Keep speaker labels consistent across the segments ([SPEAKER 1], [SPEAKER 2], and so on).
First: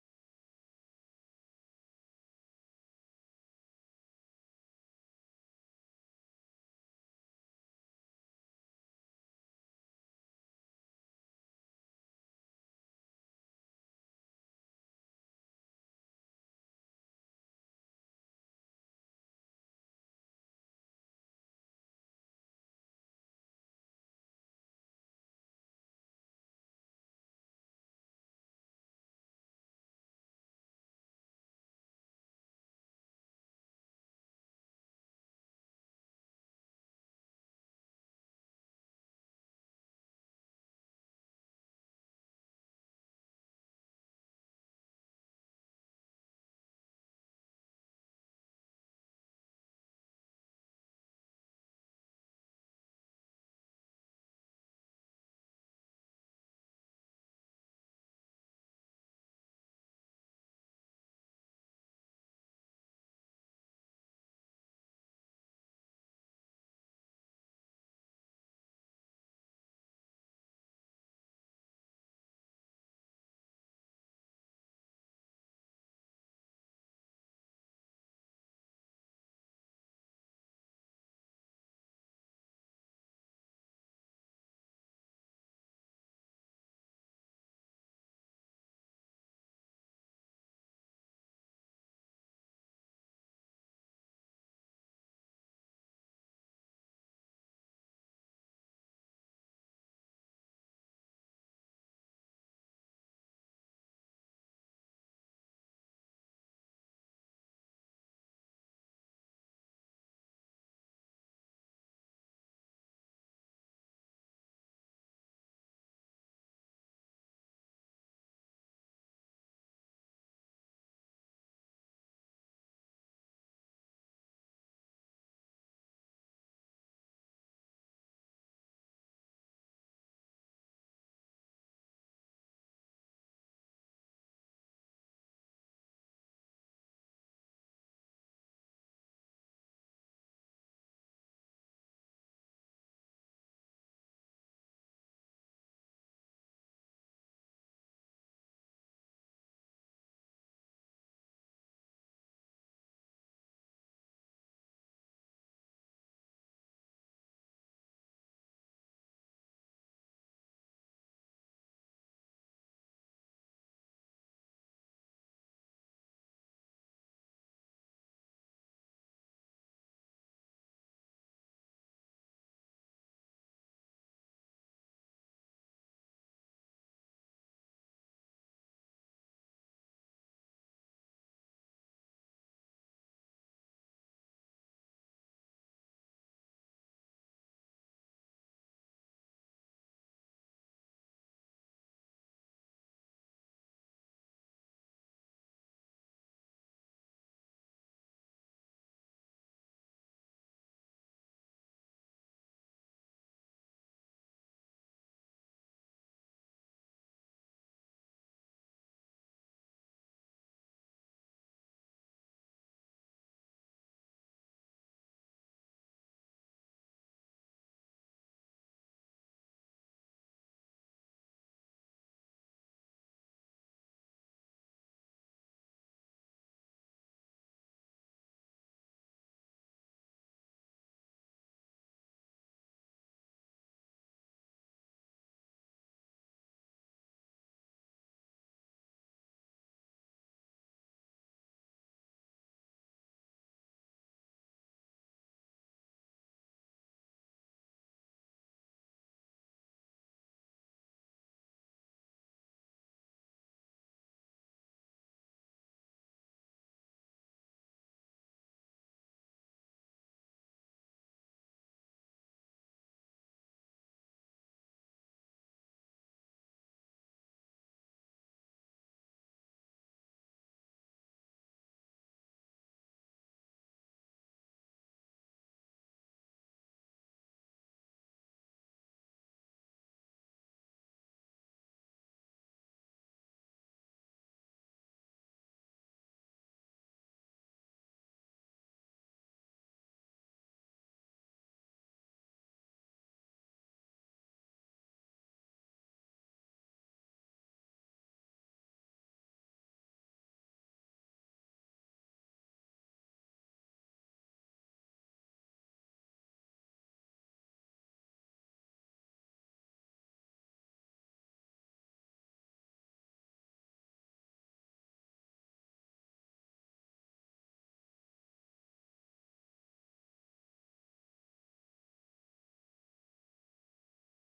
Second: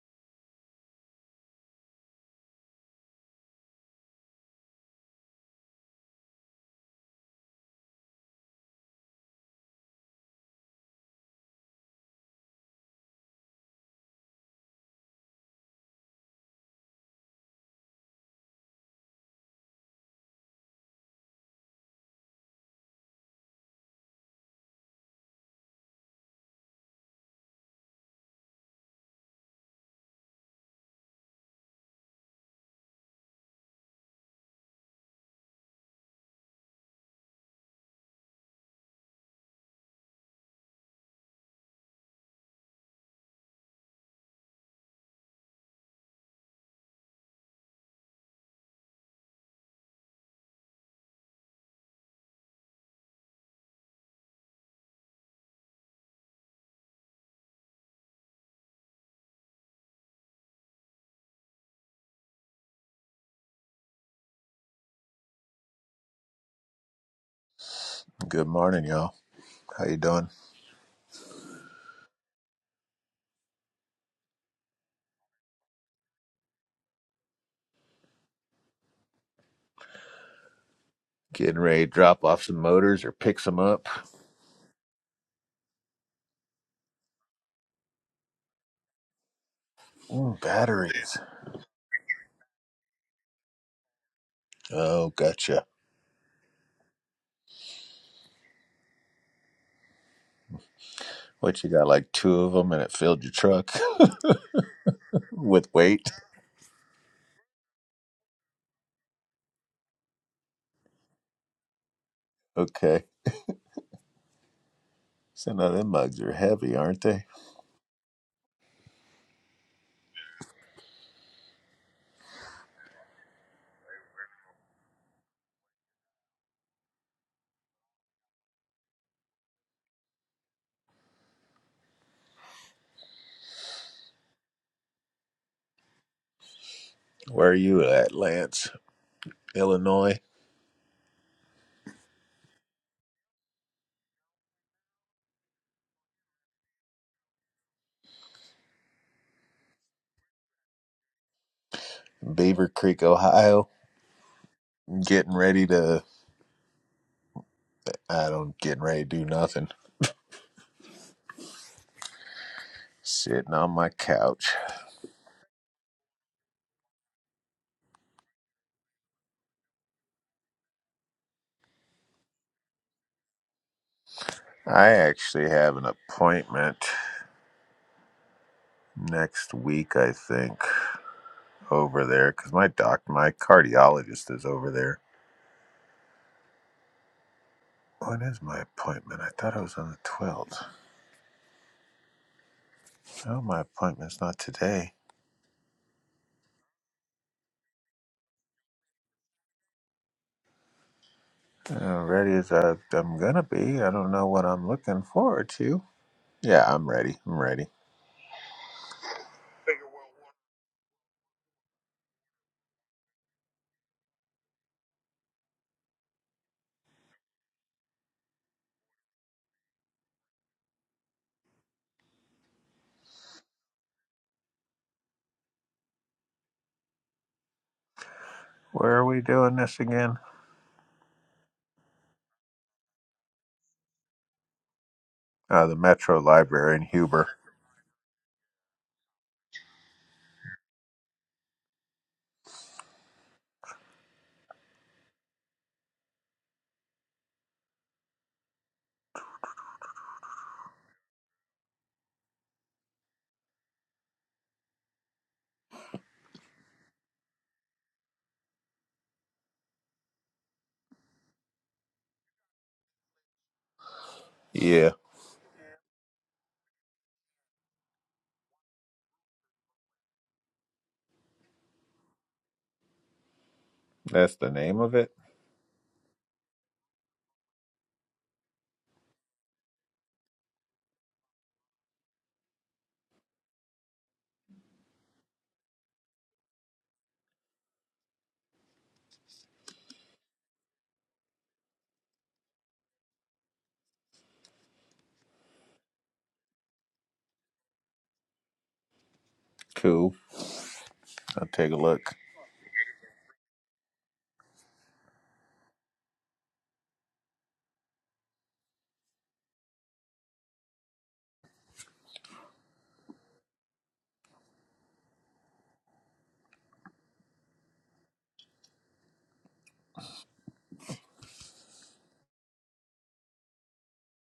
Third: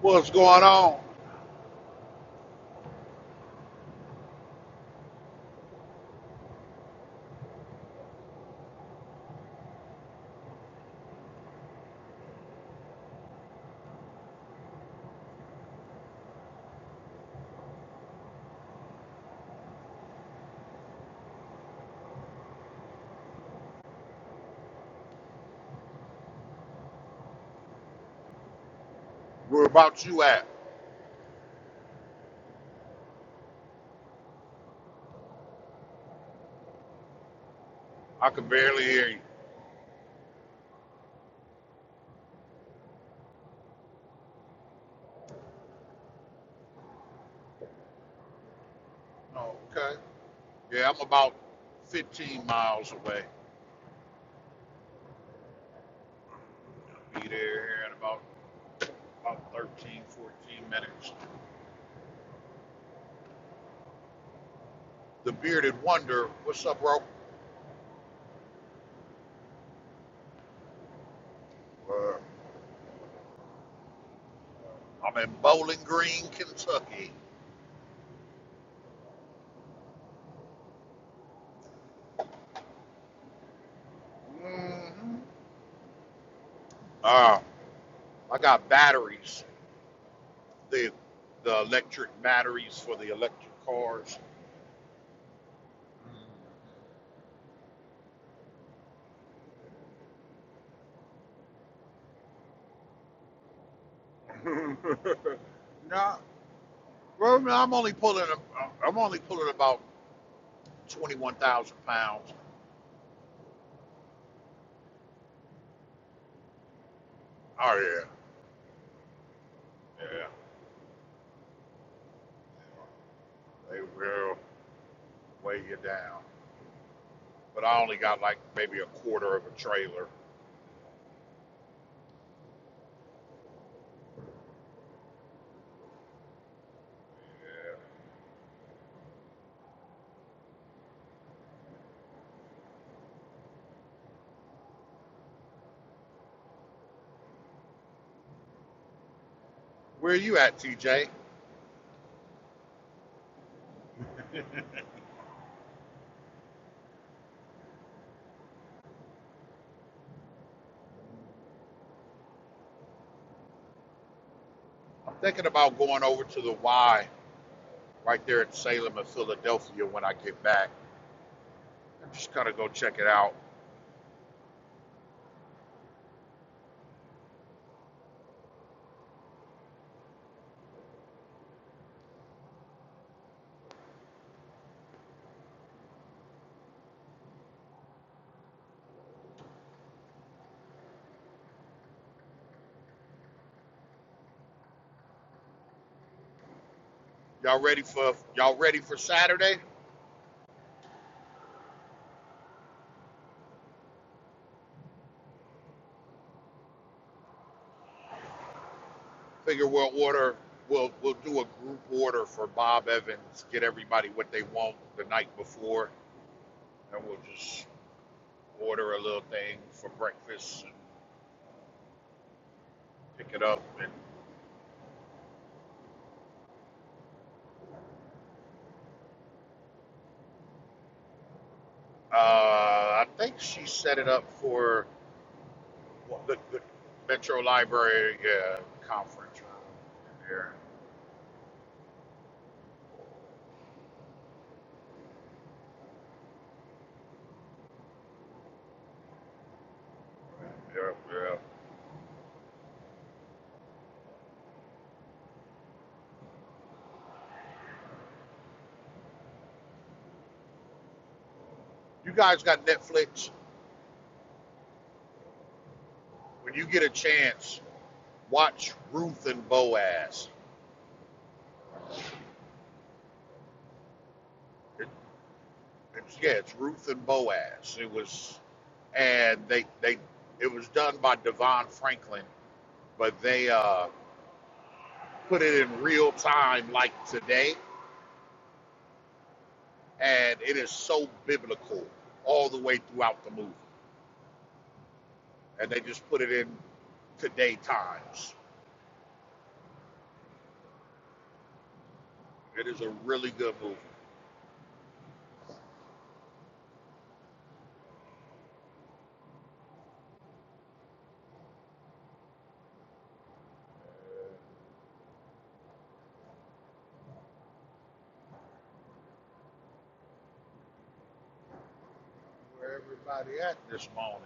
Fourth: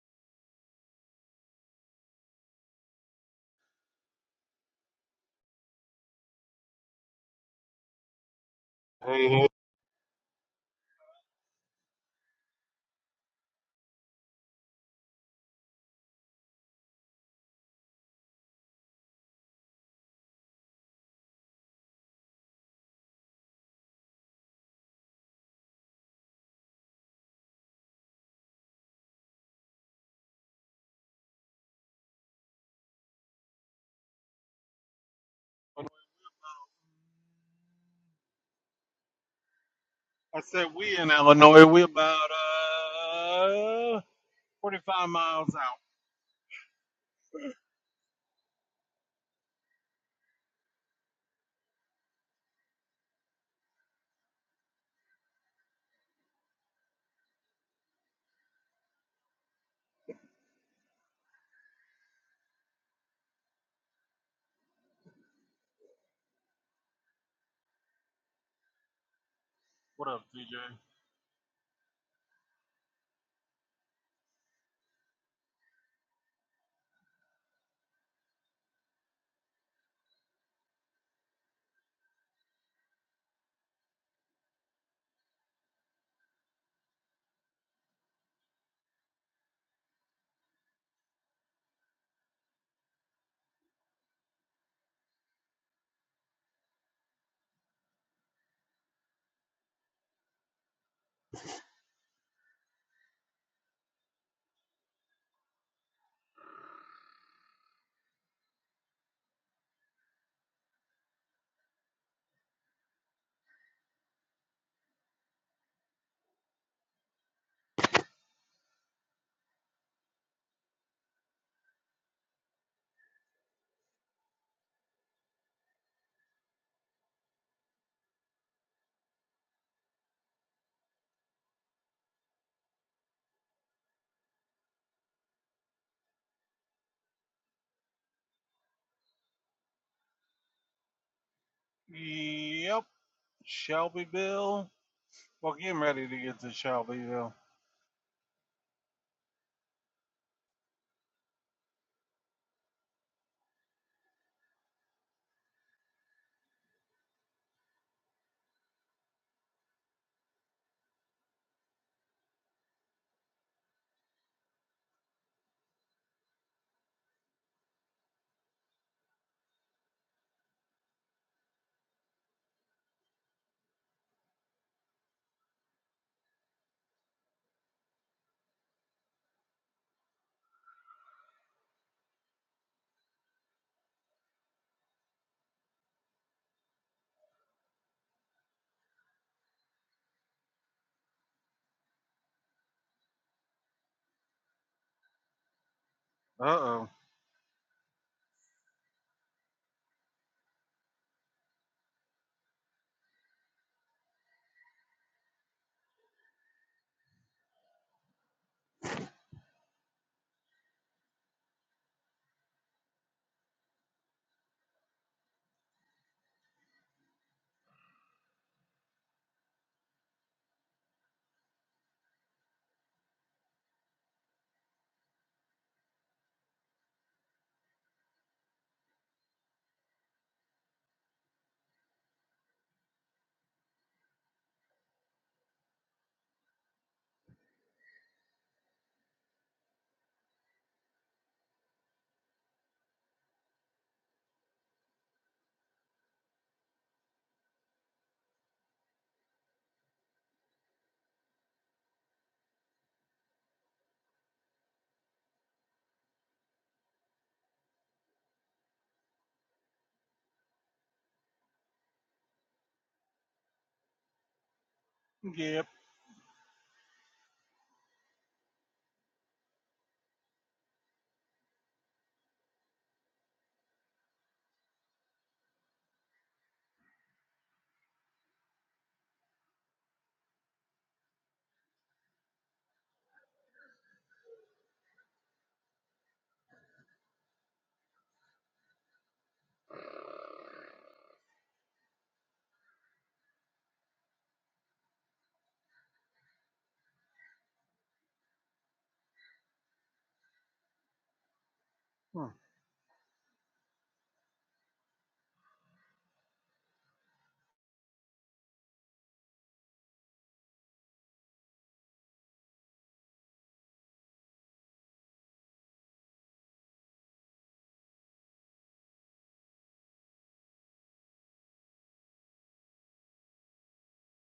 [SPEAKER 1] What's going on?
[SPEAKER 2] Hey, hey,
[SPEAKER 1] Where about you at?
[SPEAKER 2] Illinois.
[SPEAKER 1] I can barely hear you.
[SPEAKER 2] I said we in Illinois. We about uh 45 miles out.
[SPEAKER 1] Oh, okay. Yeah, I'm about 15 miles away. Be there here in about, about 13, 14 minutes. The Bearded Wonder, what's up, bro?
[SPEAKER 3] Good morning, y'all. How you
[SPEAKER 2] What up,
[SPEAKER 3] doing?
[SPEAKER 2] DJ?
[SPEAKER 1] Uh, I'm in Bowling Green, Kentucky.
[SPEAKER 3] Getting ready to drop off some motors or pick some up.
[SPEAKER 1] Mm-hmm. Uh, I got batteries,
[SPEAKER 3] Ooh,
[SPEAKER 1] the,
[SPEAKER 3] batteries.
[SPEAKER 1] the electric batteries for the electric cars.
[SPEAKER 3] Oh, gotcha. What you got? Like two of them, and it filled your truck with weight.
[SPEAKER 1] no, Well, no, I'm only pulling. a- I'm only pulling about twenty-one thousand pounds.
[SPEAKER 3] Okay. So now them mugs are heavy, aren't they?
[SPEAKER 1] Oh yeah, yeah. They will weigh you down. But I only got like maybe a quarter of a trailer.
[SPEAKER 3] Where are
[SPEAKER 1] Yeah.
[SPEAKER 3] you at, Lance? Illinois,
[SPEAKER 2] Yep, Shelbyville. Well, getting ready to get to Shelbyville.
[SPEAKER 1] Where are you at, TJ?
[SPEAKER 3] Beaver Creek, Ohio. Getting ready to. I don't getting ready to do nothing. Sitting on my couch.
[SPEAKER 1] I'm thinking about going over to the Y right there at Salem and Philadelphia when I get back. I'm just gonna go check it out.
[SPEAKER 3] I actually have an appointment next week. I think. over there because my doc, my cardiologist is over there. When is my appointment? I thought it was on the 12th. No, my appointment's not today.
[SPEAKER 2] Uh oh.
[SPEAKER 1] Y'all ready for y'all ready for Saturday?
[SPEAKER 3] Uh, ready as I, I'm gonna be. I don't know what I'm looking forward to. Yeah, I'm ready. I'm ready.
[SPEAKER 1] Figure we'll order, we'll we'll do a group order for Bob Evans. Get everybody what they want the night before, and we'll just order a little thing for breakfast and pick it up. And
[SPEAKER 3] Where are we doing this again?
[SPEAKER 1] uh, I think she set it up for
[SPEAKER 3] Uh, the Metro
[SPEAKER 1] the, the
[SPEAKER 3] Library in Huber.
[SPEAKER 1] Metro Library uh, conference room in there. Yeah, yeah. You guys got Netflix?
[SPEAKER 3] Yeah,
[SPEAKER 2] Yep.
[SPEAKER 1] When you get a chance, watch Ruth and Boaz.
[SPEAKER 3] that's the name
[SPEAKER 1] It
[SPEAKER 3] of it.
[SPEAKER 1] It's, yeah, it's Ruth and Boaz. It was, and they they it was done by Devon Franklin, but they uh, put it in real time like today, and it is so biblical all the way throughout the movie, and they just put it in today times.
[SPEAKER 3] Cool. I'll take a look.
[SPEAKER 2] Hmm.
[SPEAKER 1] It is a really good movie. Where everybody at this morning?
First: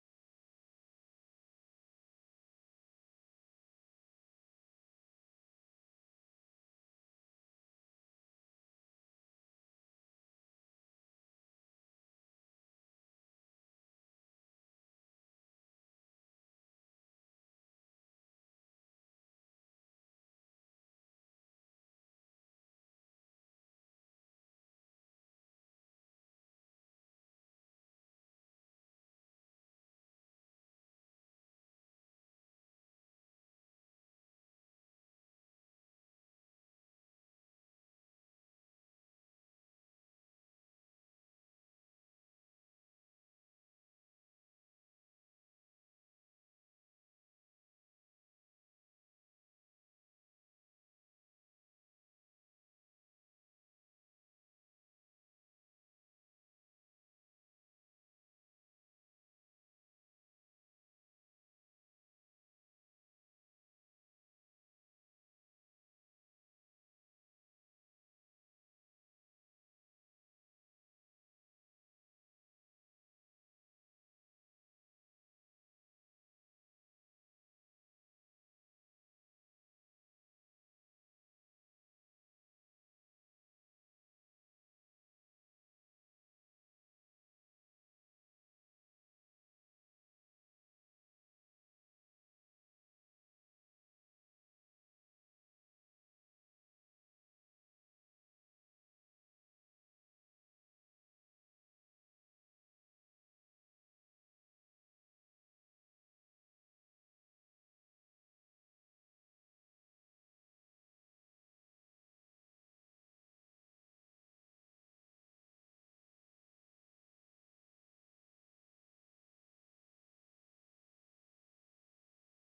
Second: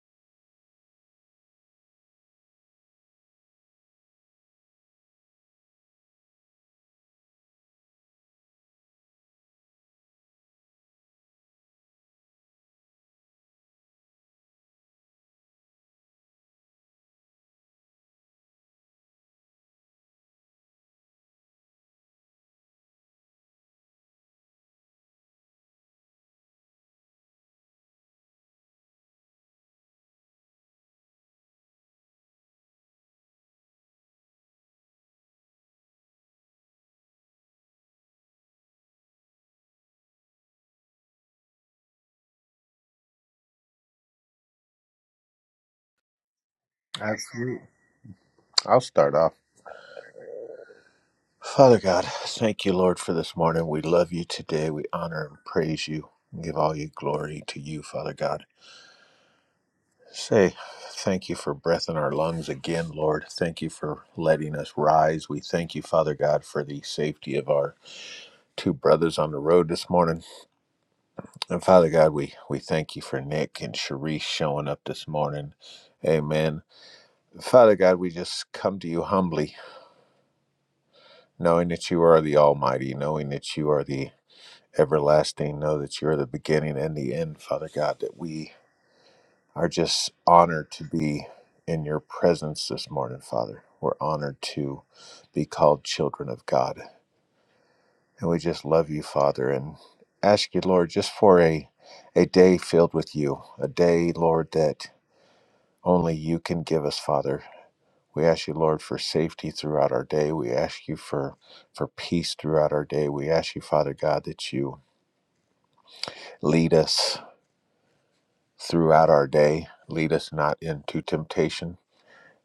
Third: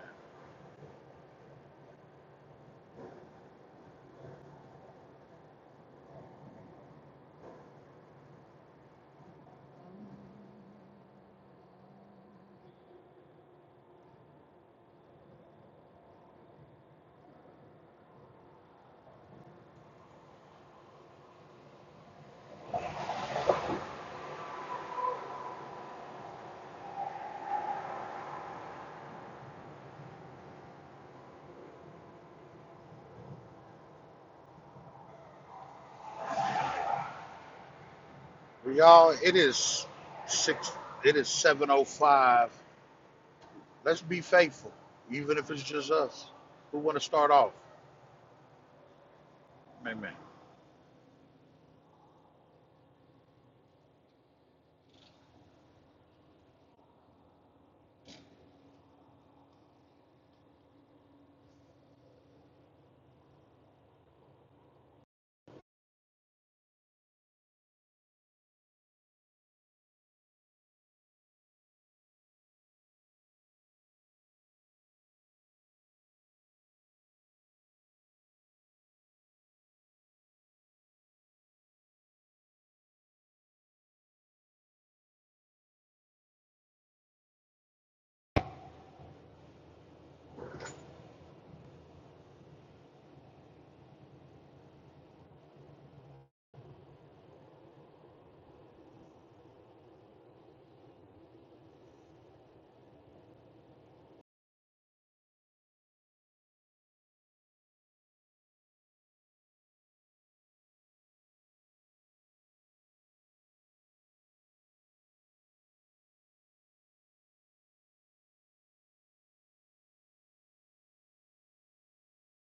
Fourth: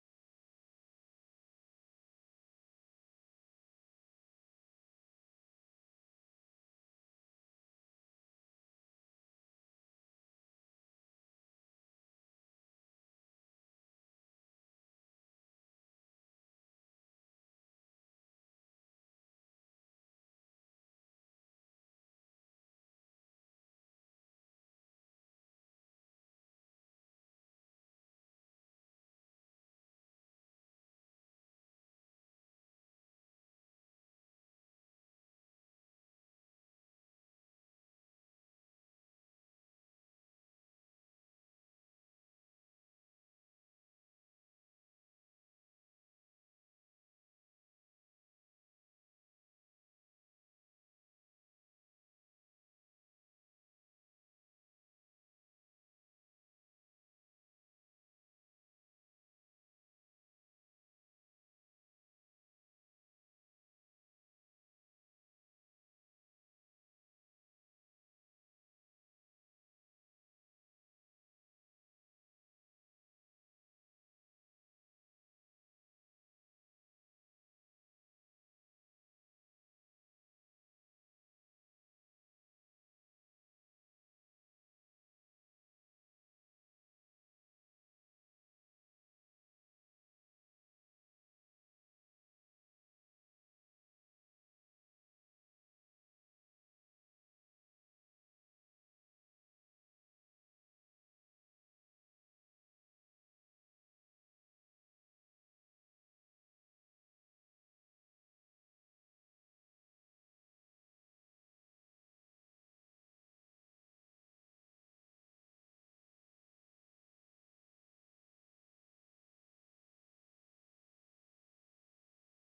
[SPEAKER 1] we all. it is six. It is seven oh five. Let's be faithful, even if it's just us. Who want to start off?
[SPEAKER 3] Absolutely. I'll start off.
[SPEAKER 1] Amen.
[SPEAKER 3] Father God, thank you, Lord, for this morning. We love you today. We honor and praise you and give all your glory to you, Father God. Say thank you for breath in our lungs again, Lord. Thank you for letting us rise. We thank you, Father God, for the safety of our two brothers on the road this morning. And Father God, we, we thank you for Nick and Sharice showing up this morning. Amen. Father God, we just come to you humbly, knowing that you are the Almighty, knowing that you are the everlasting, know that you're the beginning and the end, Father God, that we are just honored to be in your presence this morning, Father. We're honored to be called children of God. And we just love you, Father, and ask you, Lord, just for a, a day filled with you, a day, Lord, that only you can give us, Father. We ask you, Lord, for safety throughout our day. We ask you for, for peace throughout our day. We ask you, Father God, that you lead us throughout our day. Lead us not into temptation,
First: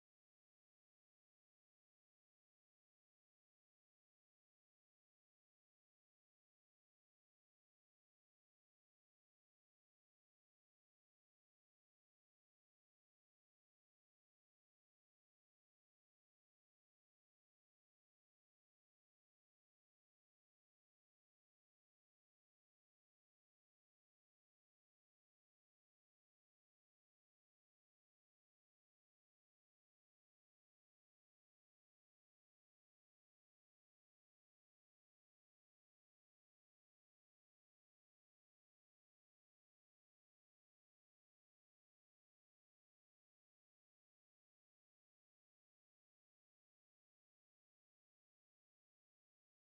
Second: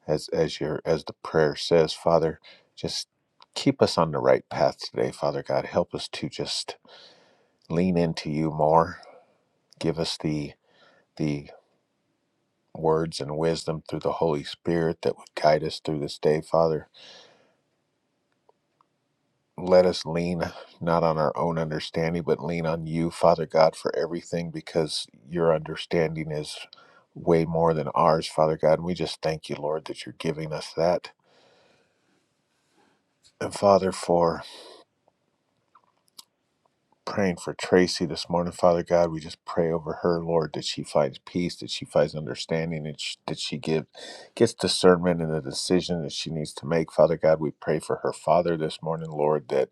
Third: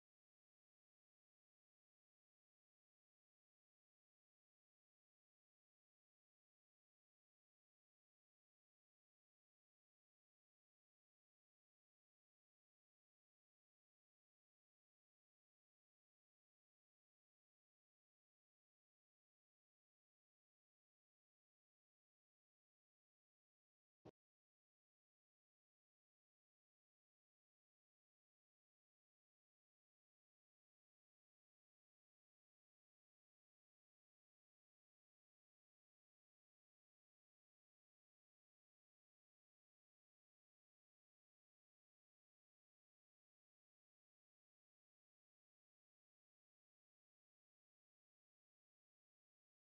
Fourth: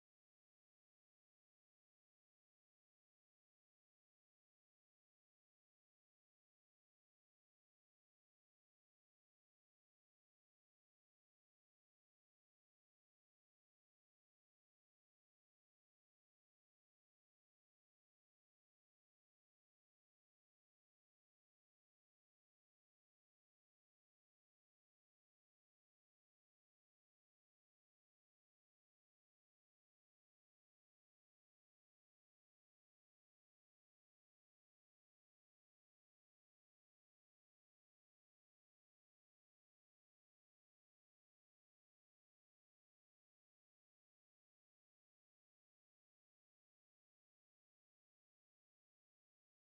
[SPEAKER 3] as as your as the prayer says, Father. Just keep us on the right path today, Father God. Help us to just lean into you more. Give us the the words and wisdom through the Holy Spirit that would guide us through this day, Father. Let us lean not on our own understanding, but lean on you, Father God, for everything, because your understanding is way more than ours, Father God. And we just thank you, Lord, that you're giving us that And Father, for praying for Tracy this morning, Father God, we just pray over her, Lord, that she finds peace, that she finds understanding, and sh- that she give, gets discernment in the decision that she needs to make. Father God, we pray for her father this morning, Lord, that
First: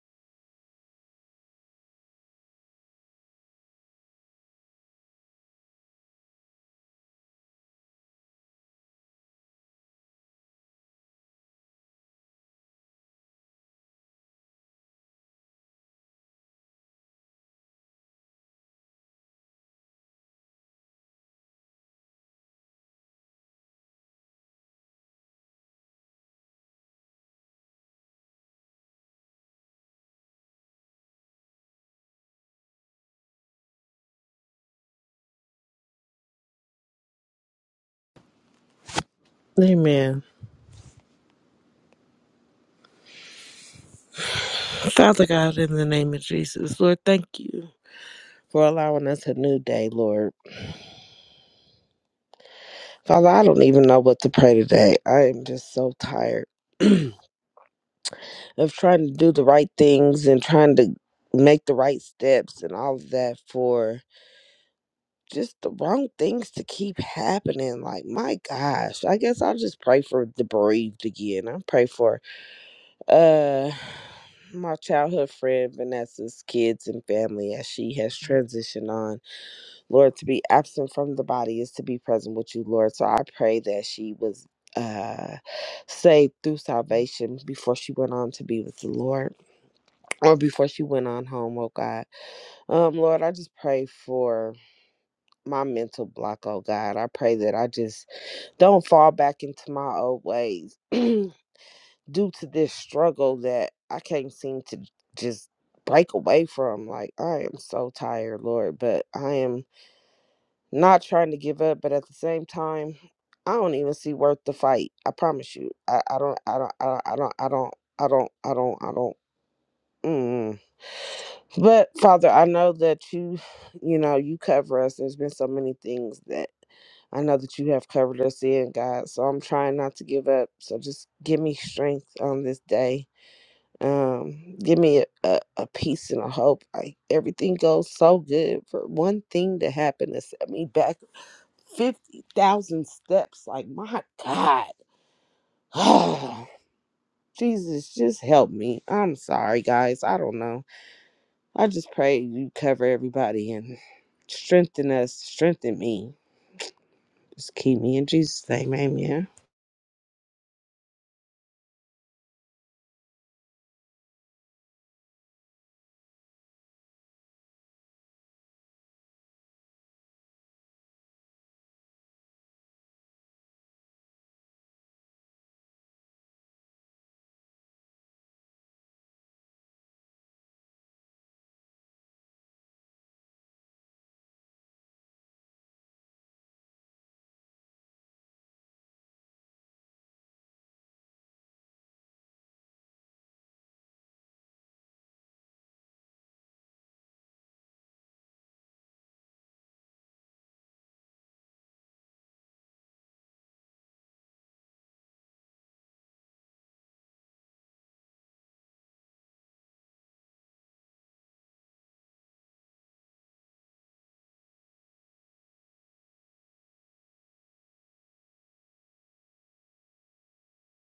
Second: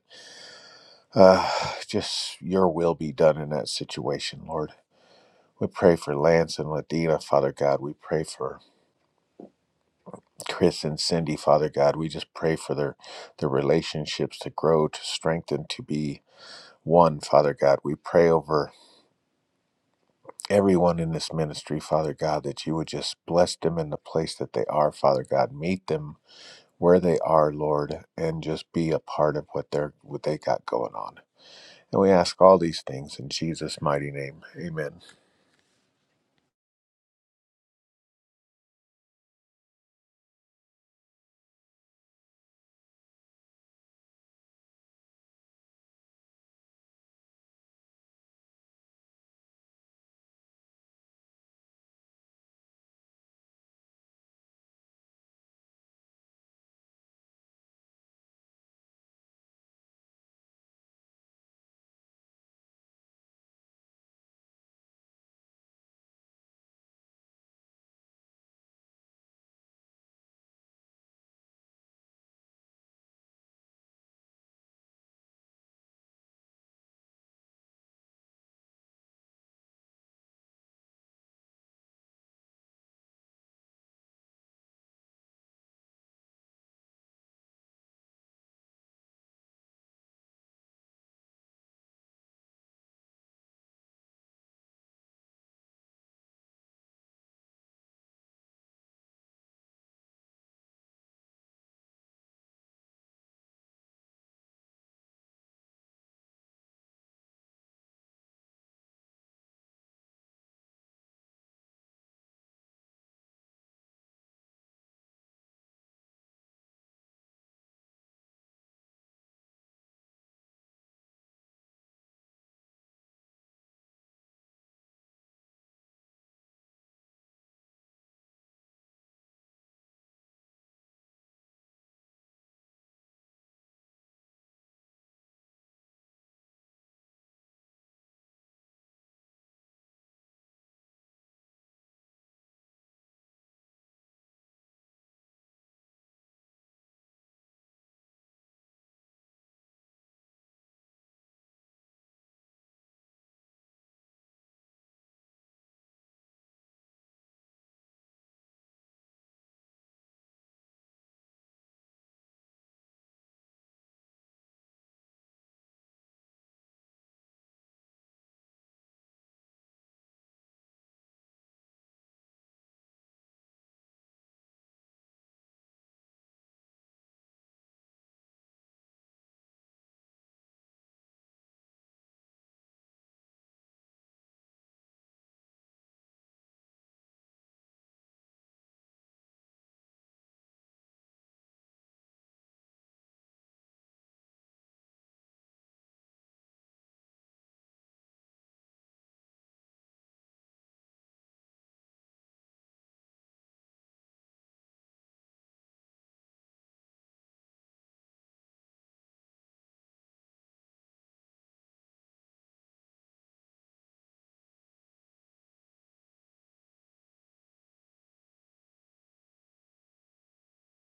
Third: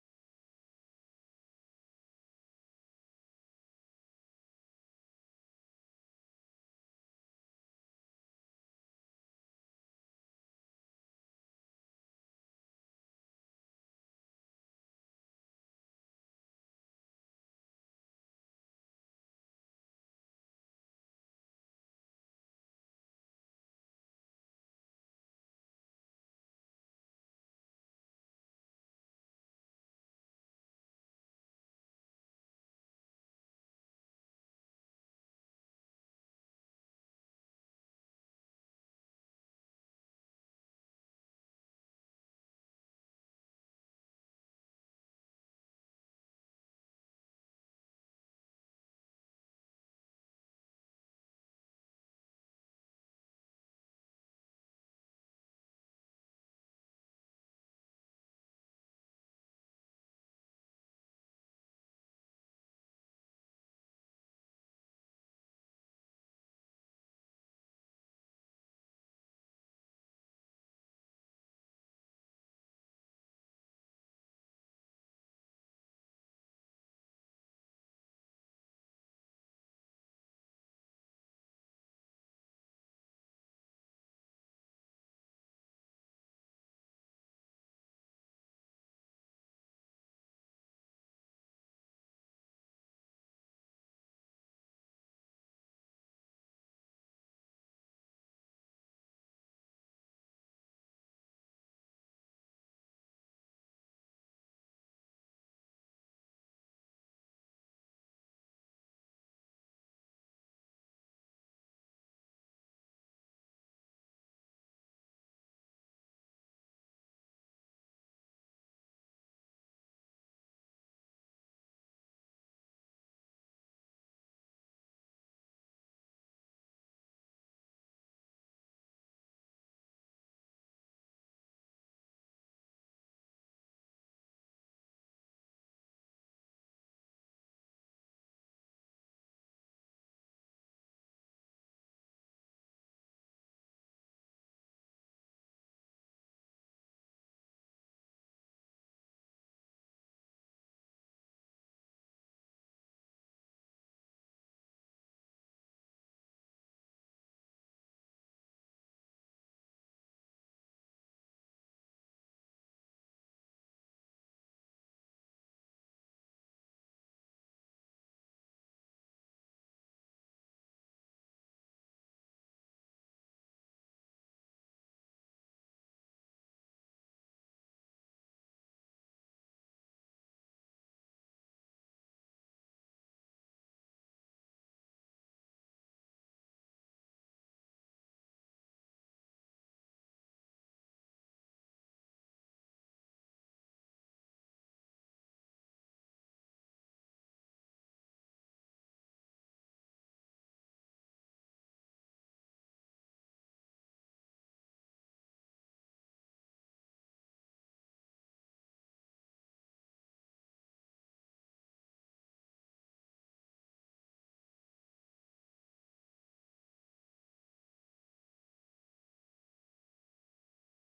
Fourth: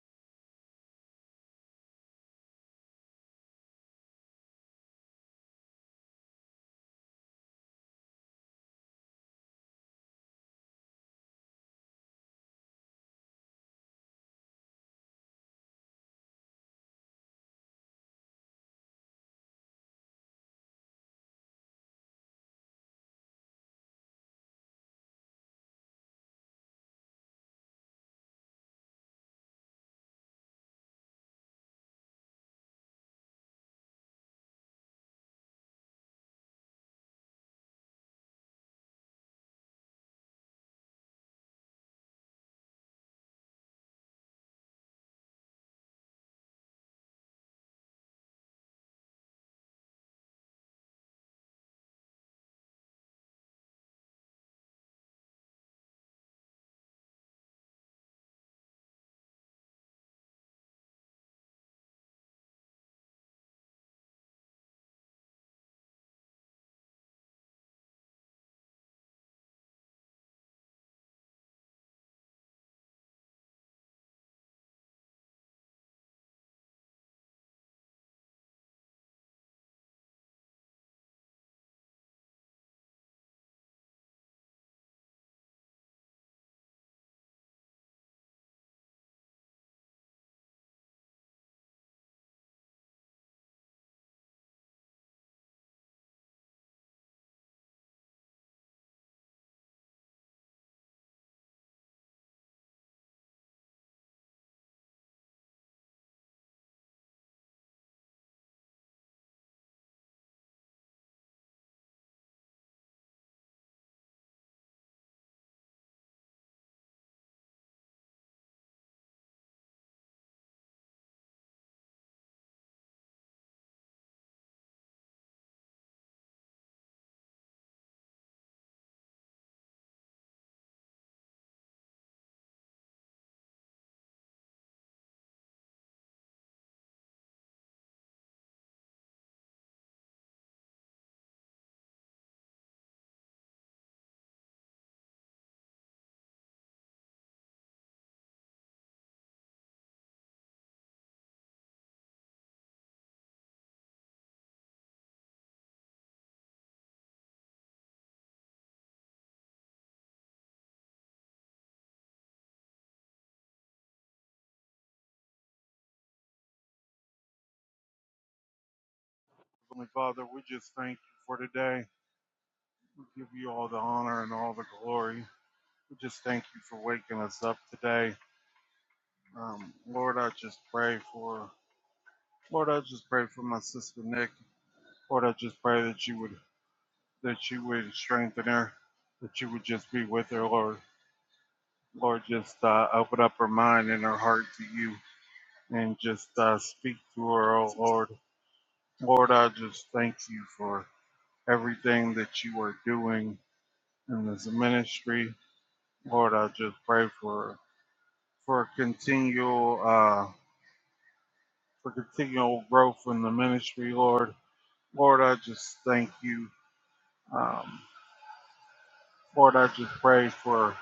[SPEAKER 3] uh, just your will be done in that situation, Lord. We pray for Lance and Ladina, Father God. We pray for Chris and Cindy, Father God. We just pray for their, their relationships to grow, to strengthen, to be one, Father God. We pray over everyone in this ministry, Father God, that you would just bless them in the place that they are, Father God. Meet them where they are, Lord, and just be a part of what they're what they got going on. And we ask all these things in Jesus' mighty name. Amen.
[SPEAKER 4] Amen. Father God, in the name of Jesus, Lord, thank you for allowing us a new day, Lord. Father, I don't even know what to pray today. I am just so tired of trying to do the right things and trying to make the right steps and all of that for just the wrong things to keep happening. Like, my gosh, I guess I'll just pray for the bereaved again. I pray for, uh, my childhood friend Vanessa's kids and family as she has transitioned on Lord, to be absent from the body is to be present with you, Lord. So I pray that she was uh saved through salvation before she went on to be with the Lord or before she went on home, oh God. Um Lord, I just pray for my mental block, oh God. I pray that I just don't fall back into my old ways due to this struggle that I can't seem to just break away from. Like I am so tired, Lord, but I am not trying to give up, but at the same time, I don't even see worth the fight. I promise you. I, I don't I don't I I don't I don't I don't I don't I don't mm. But Father, I know that you you know, you cover us. There's been so many things that I know that you have covered us in, God. So I'm trying not to give up. So just give me strength on this day. Um, give me a, a, a peace and a hope. Like everything goes so good for one thing to happen to set me back 50,000 steps. Like, my God. Oh, Jesus, just help me. I'm sorry, guys. I don't know. I just pray you cover everybody and strengthen us, strengthen me. Just keep me in Jesus' name. Amen.
[SPEAKER 2] Heavenly Father, we just thank you for today. We give you all the honor and all the glory. We just thank you for waking us up today. Um, Lord, I just pray for. Lord, I just pray for my sister Nick. Lord, I just pray that you would that you would strengthen her, that you would just be with her, Lord. Lord, just uh, open up her mind and her heart to you and just uh, speak to her, oh Lord. Lord, I just thank you for everything that you are doing in this ministry. Lord, I just pray for for continual uh, for continual growth in the ministry, Lord. Lord, I just thank you. Um, Lord, I just pray for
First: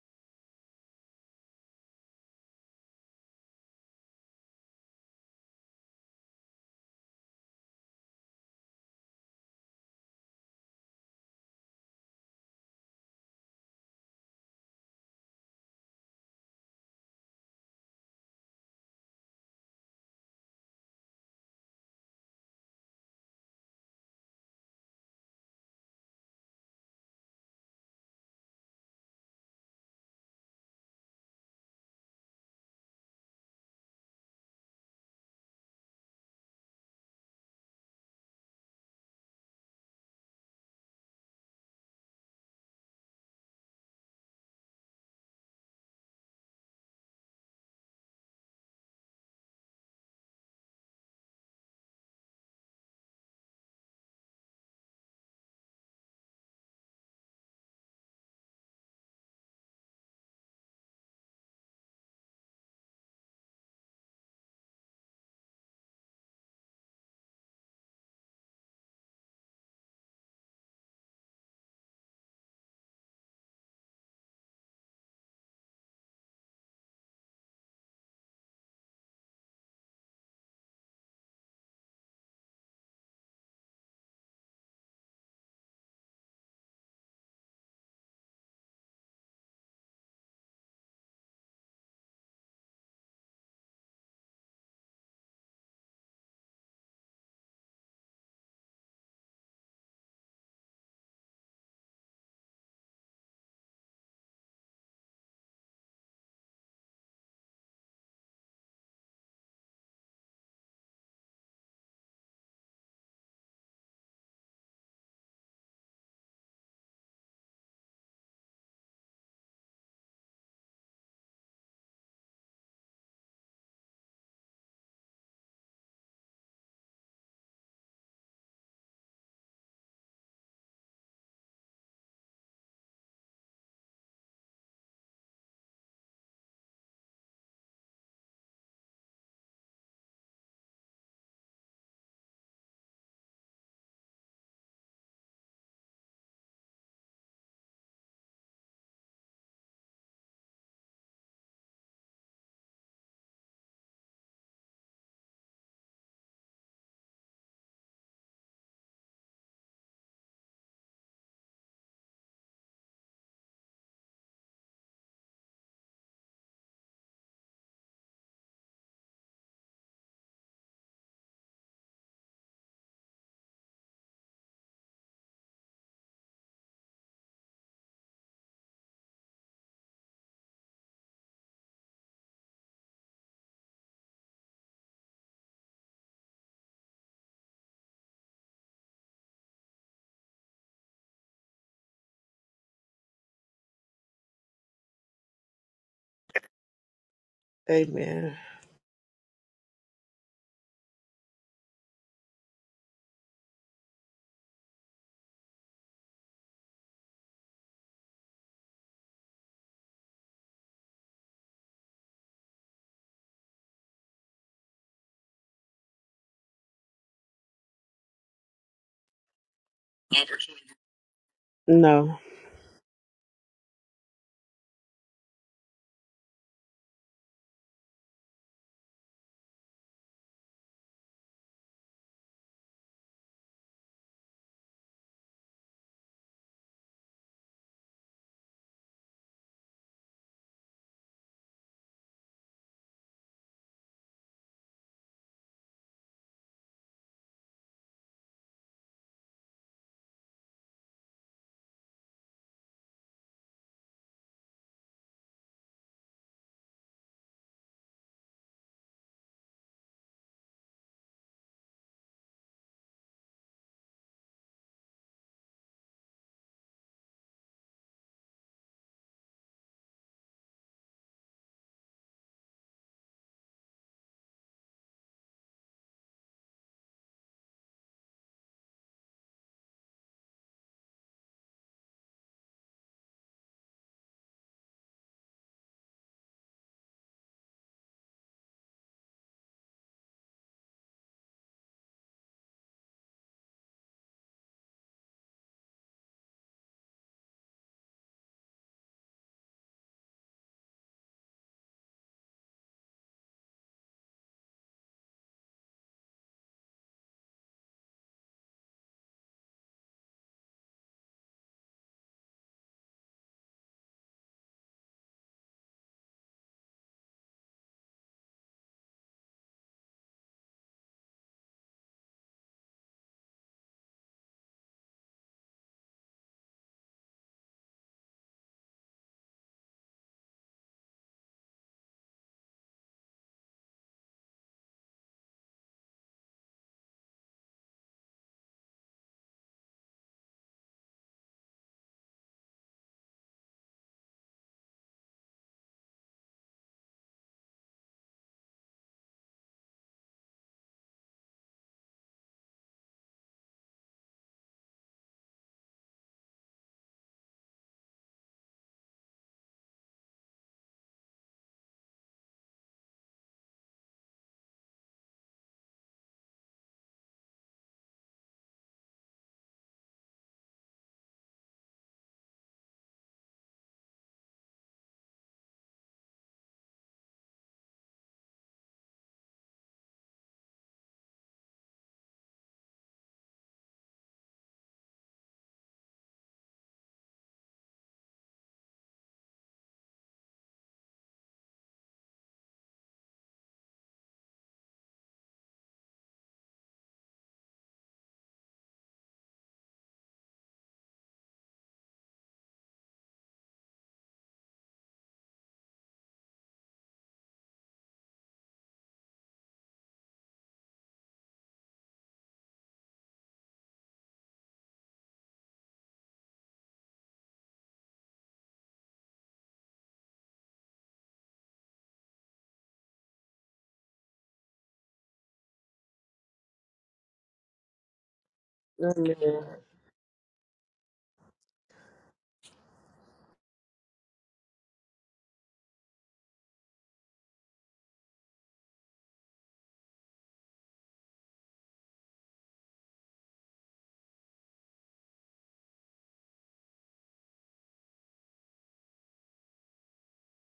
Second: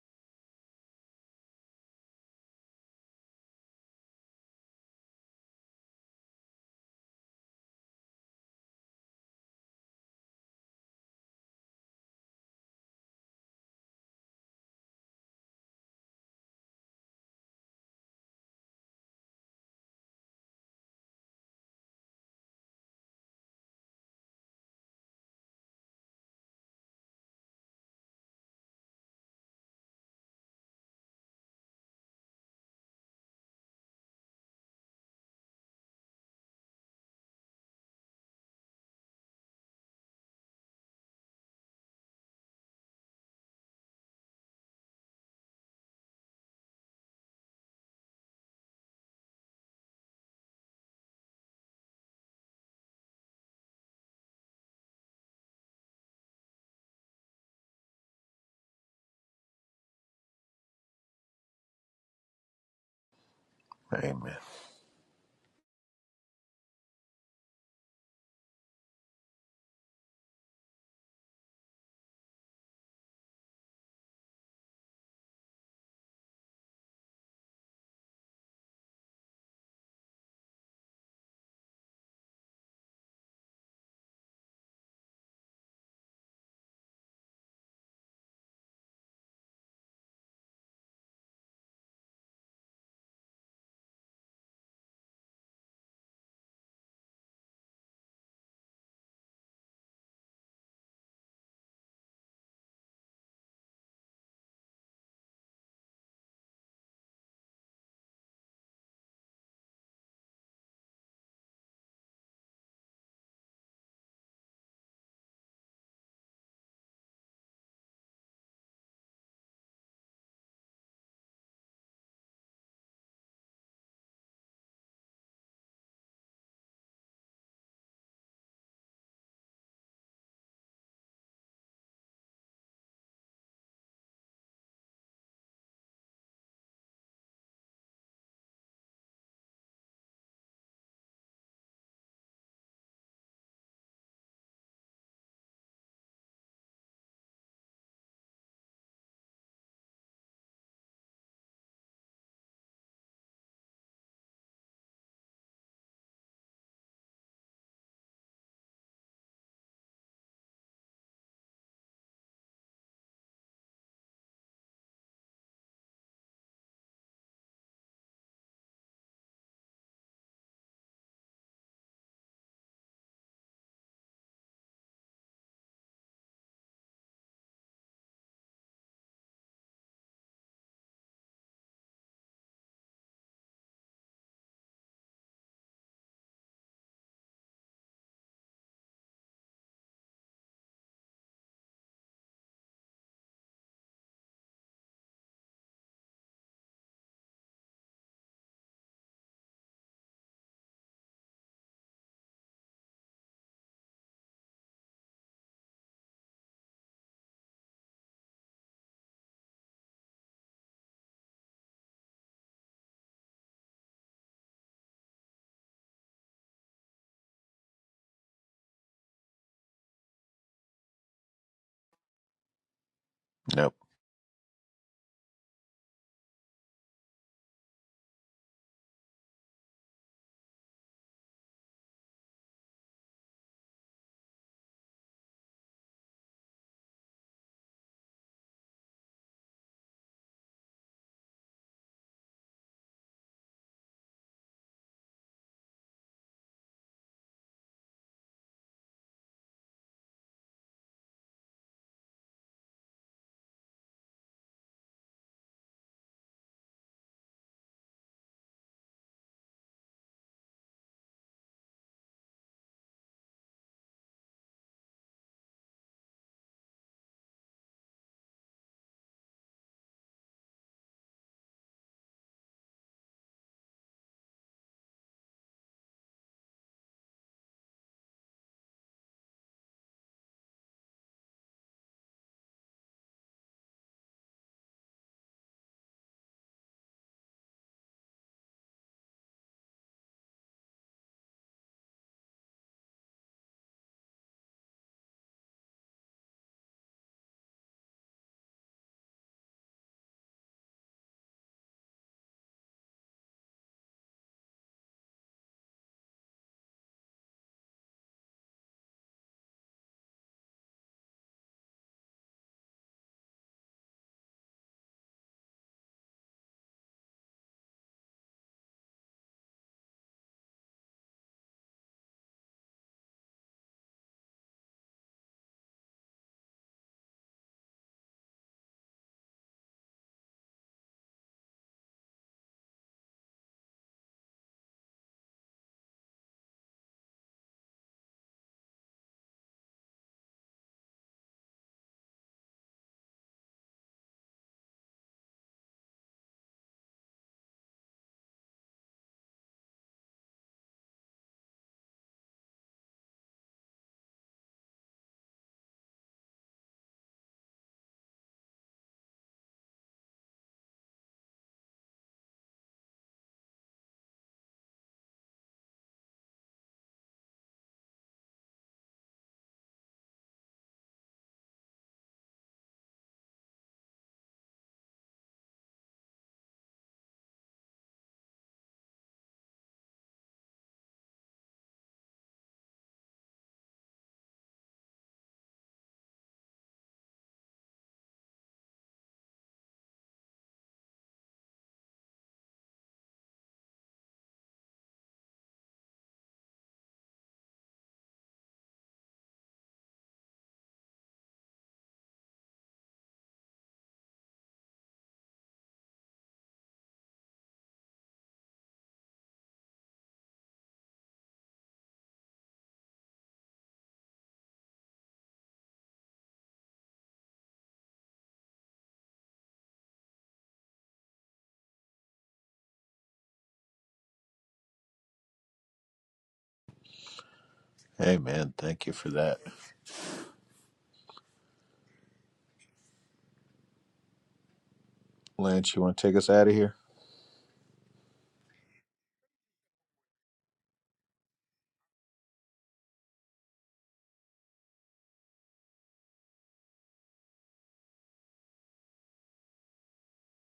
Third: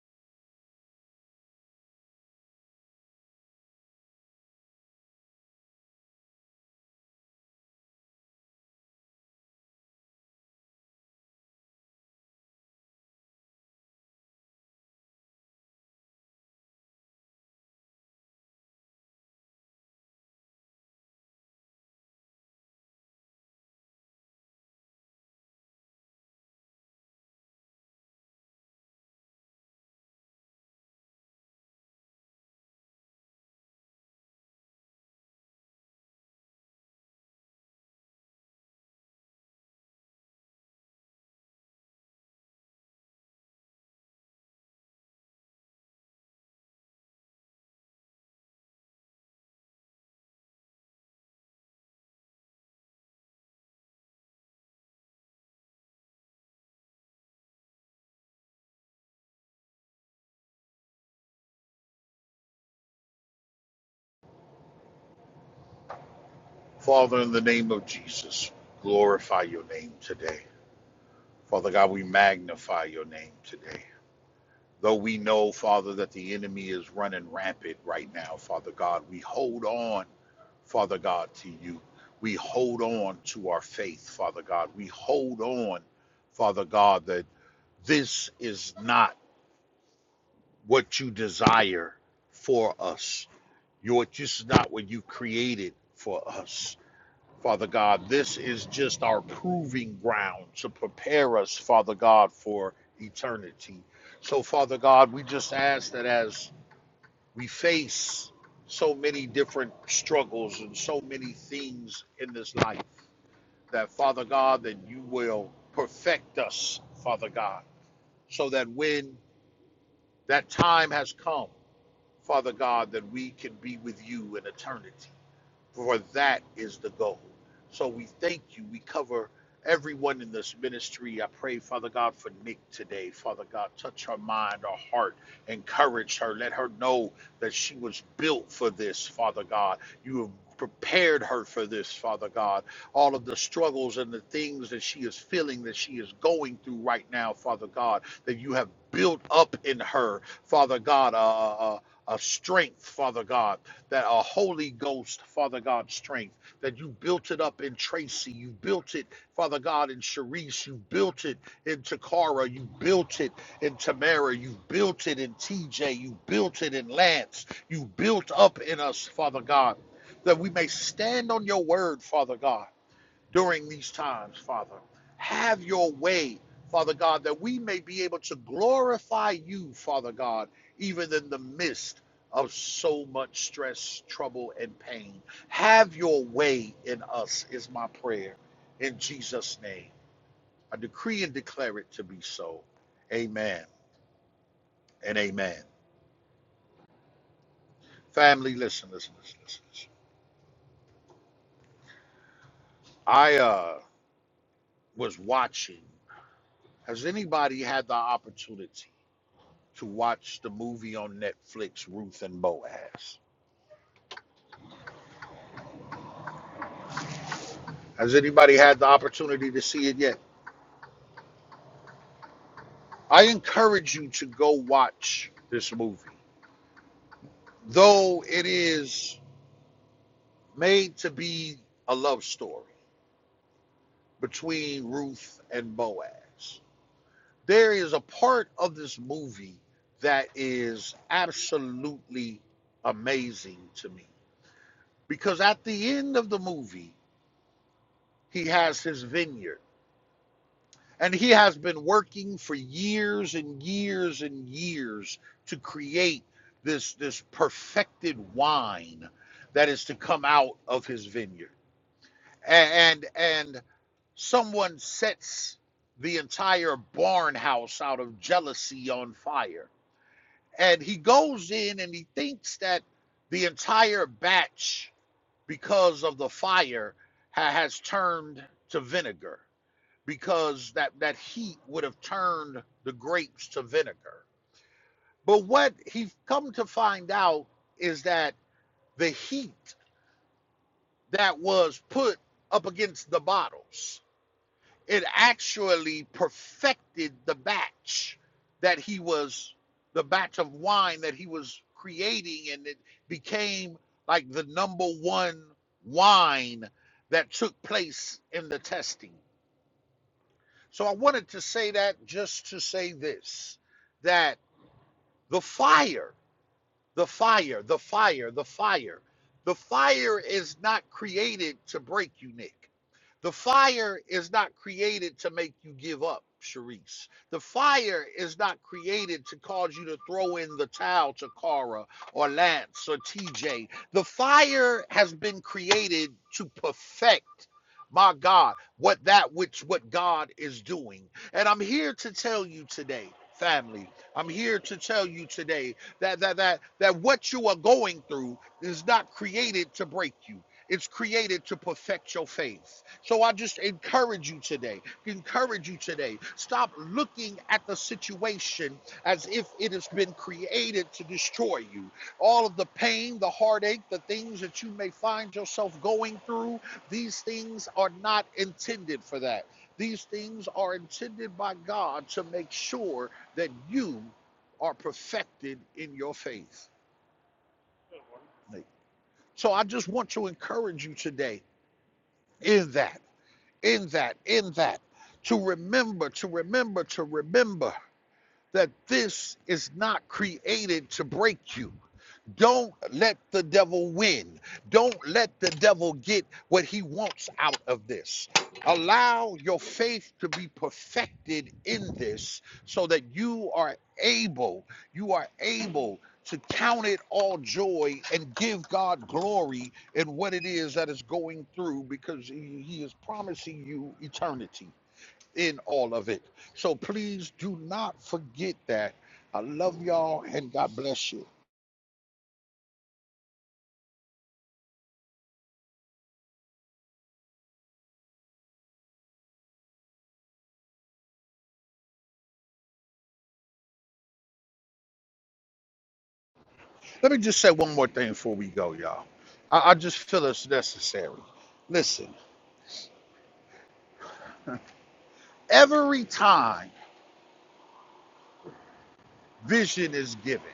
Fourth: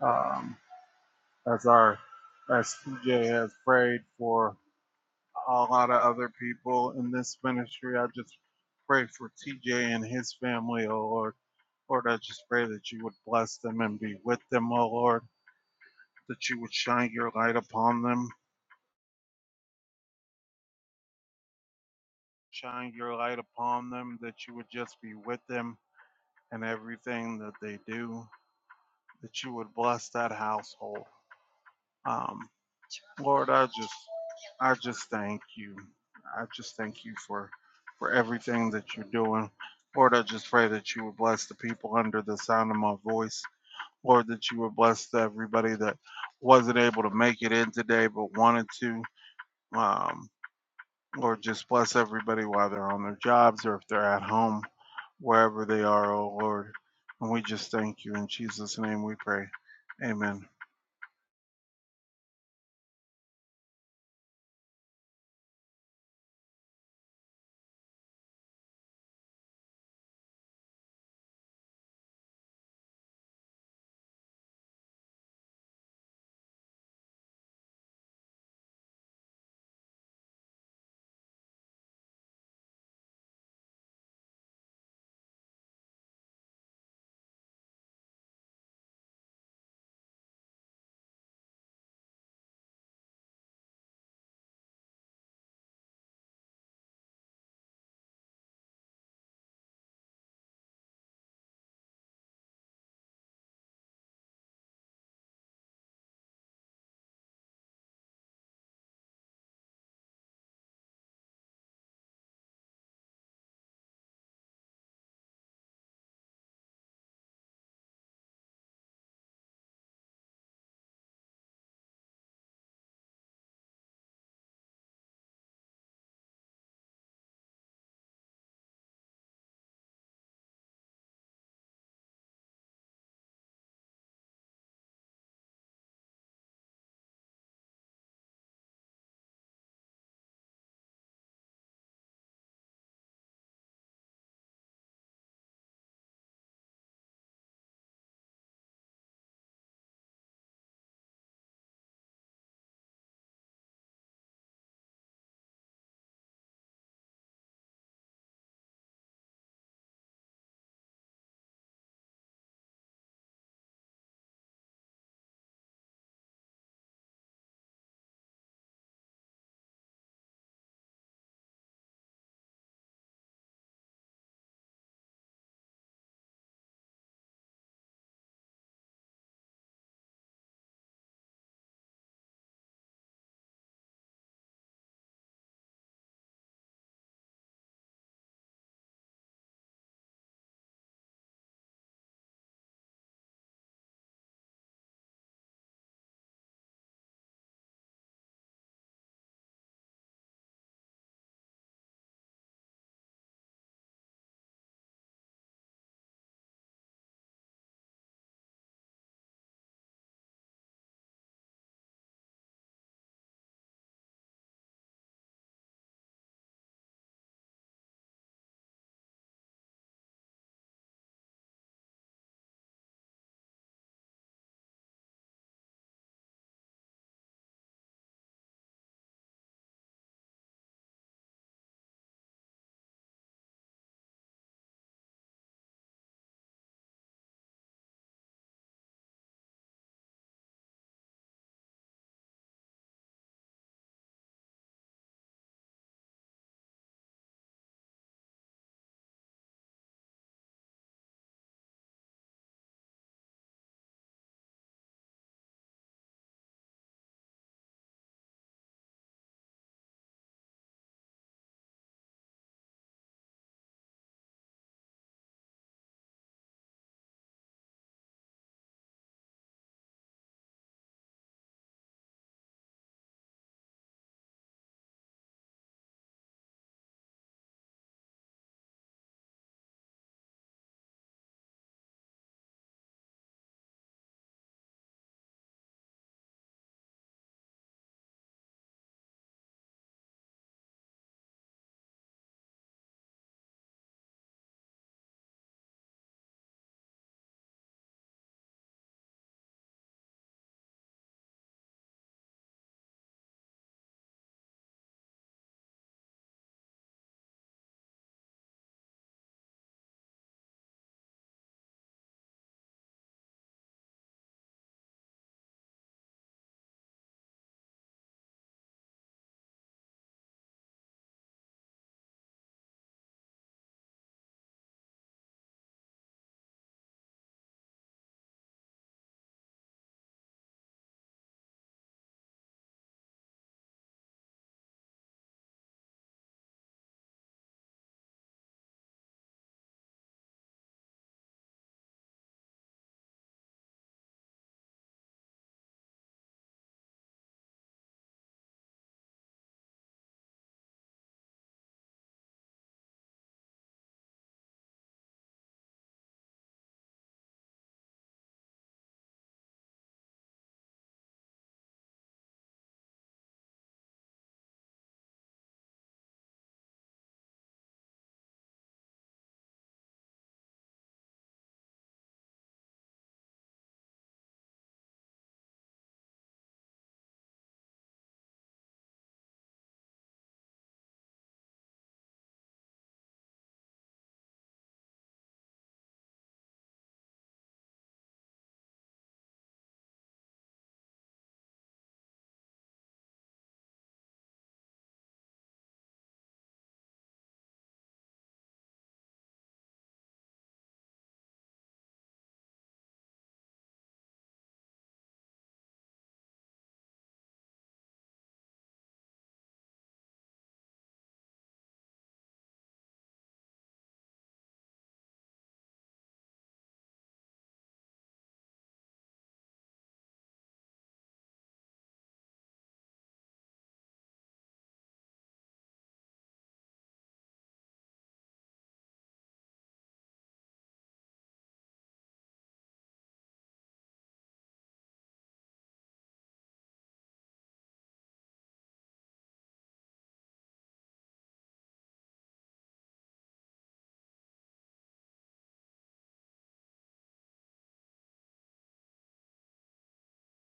[SPEAKER 2] um, as our as PJ has prayed for a lot of other people in this ministry. I just pray for TJ and his family, oh Lord. Lord, I just pray that you would bless them and be with them, oh Lord, that you would shine your light upon them, shine your light upon them, that you would just be with them in everything that they do, that you would bless that household. Um, Lord, I just I just thank you. I just thank you for for everything that you're doing. Lord, I just pray that you would bless the people under the sound of my voice. Lord, that you would bless everybody that wasn't able to make it in today but wanted to. Um, Lord, just bless everybody while they're on their jobs or if they're at home, wherever they are, oh Lord. And we just thank you. In Jesus' name we pray. Amen.
[SPEAKER 3] Amen.
[SPEAKER 1] Father, in the name of Jesus, glorify your name today. Father God, we magnify your name today. Though we know, Father, that the enemy is running rampant right now, Father God, we hold on, Father God, to you. We hold on to our faith, Father God. We hold on, Father God, that this is not what you desire for us. You're just not what you created for us. Father God, this is just our proving ground to prepare us, Father God, for eternity. So, Father God, we just ask that as we face so many different struggles and so many things in this life, that Father God, that you will perfect us, Father God, so that when that time has come, Father God, that we can be with you in eternity for that is the goal. So we thank you. We cover everyone in this ministry. I pray, Father God, for Nick today. Father God, touch her mind, her heart, encourage her. Let her know that she was built for this, Father God. You have prepared her for this, Father God. All of the struggles and the things that she is feeling, that she is going through right now, Father God, that you have built up in her, Father God, a, a, a strength, Father God that are Holy Ghost, Father God, strength, that you built it up in Tracy, you built it, Father God, in Sharice, you built it in Takara, you built it in Tamara, you built it in TJ, you built it in Lance, you built up in us, Father God, that we may stand on your word, Father God during these times, Father. Have your way, Father God, that we may be able to glorify you, Father God, even in the midst of so much stress, trouble, and pain. Have your way in us, is my prayer. In Jesus' name, I decree and declare it to be so. Amen and amen.
[SPEAKER 4] Amen.
[SPEAKER 1] Family, listen, listen, listen, listen. listen. I uh, was watching. Has anybody had the opportunity? to watch the movie on Netflix, Ruth and Boaz. Has anybody had the opportunity to see it yet?
[SPEAKER 4] No.
[SPEAKER 1] I
[SPEAKER 3] Nope.
[SPEAKER 1] encourage you to go watch this movie, though it is made to be a love story between Ruth and Boaz. There is a part of this movie that is absolutely amazing to me because at the end of the movie, he has his vineyard And he has been working for years and years and years to create this this perfected wine that is to come out of his vineyard. And and someone sets the entire barn house out of jealousy on fire. And he goes in and he thinks that the entire batch because of the fire ha- has turned to vinegar because that that heat would have turned the grapes to vinegar. But what he's come to find out is that the heat that was put up against the bottles, it actually perfected the batch that he was the batch of wine that he was creating and it became like the number one wine that took place in the testing. So I wanted to say that just to say this that the fire the fire, the fire, the fire. The fire is not created to break you, Nick. The fire is not created to make you give up, Sharice. The fire is not created to cause you to throw in the towel to Cara or Lance or TJ. The fire has been created to perfect, my God, what that which what God is doing. And I'm here to tell you today, family. I'm here to tell you today that that that that what you are going through is not created to break you. It's created to perfect your faith. So I just encourage you today. Encourage you today. Stop looking at the situation as if it has been created to destroy you. All of the pain, the heartache, the things that you may find yourself going through, these things are not intended for that. These things are intended by God to make sure that you are perfected in your faith. So I just want to encourage you today in that, in that, in that, to remember, to remember, to remember that this is not created to break you. Don't let the devil win. Don't let the devil get what he wants out of this. Allow your faith to be perfected in this so that you are able, you are able to count it all joy and give God glory in what it is that is going through because he he is promising you eternity in all of it. So please do not forget that. I love y'all and God bless you.
[SPEAKER 3] Amen. Thank you for that.
[SPEAKER 4] Amen.
[SPEAKER 3] Lance, you want to take us out of here?
[SPEAKER 1] Let me just say one more thing before we go, y'all. I, I just feel it's necessary. Listen, every time vision is given,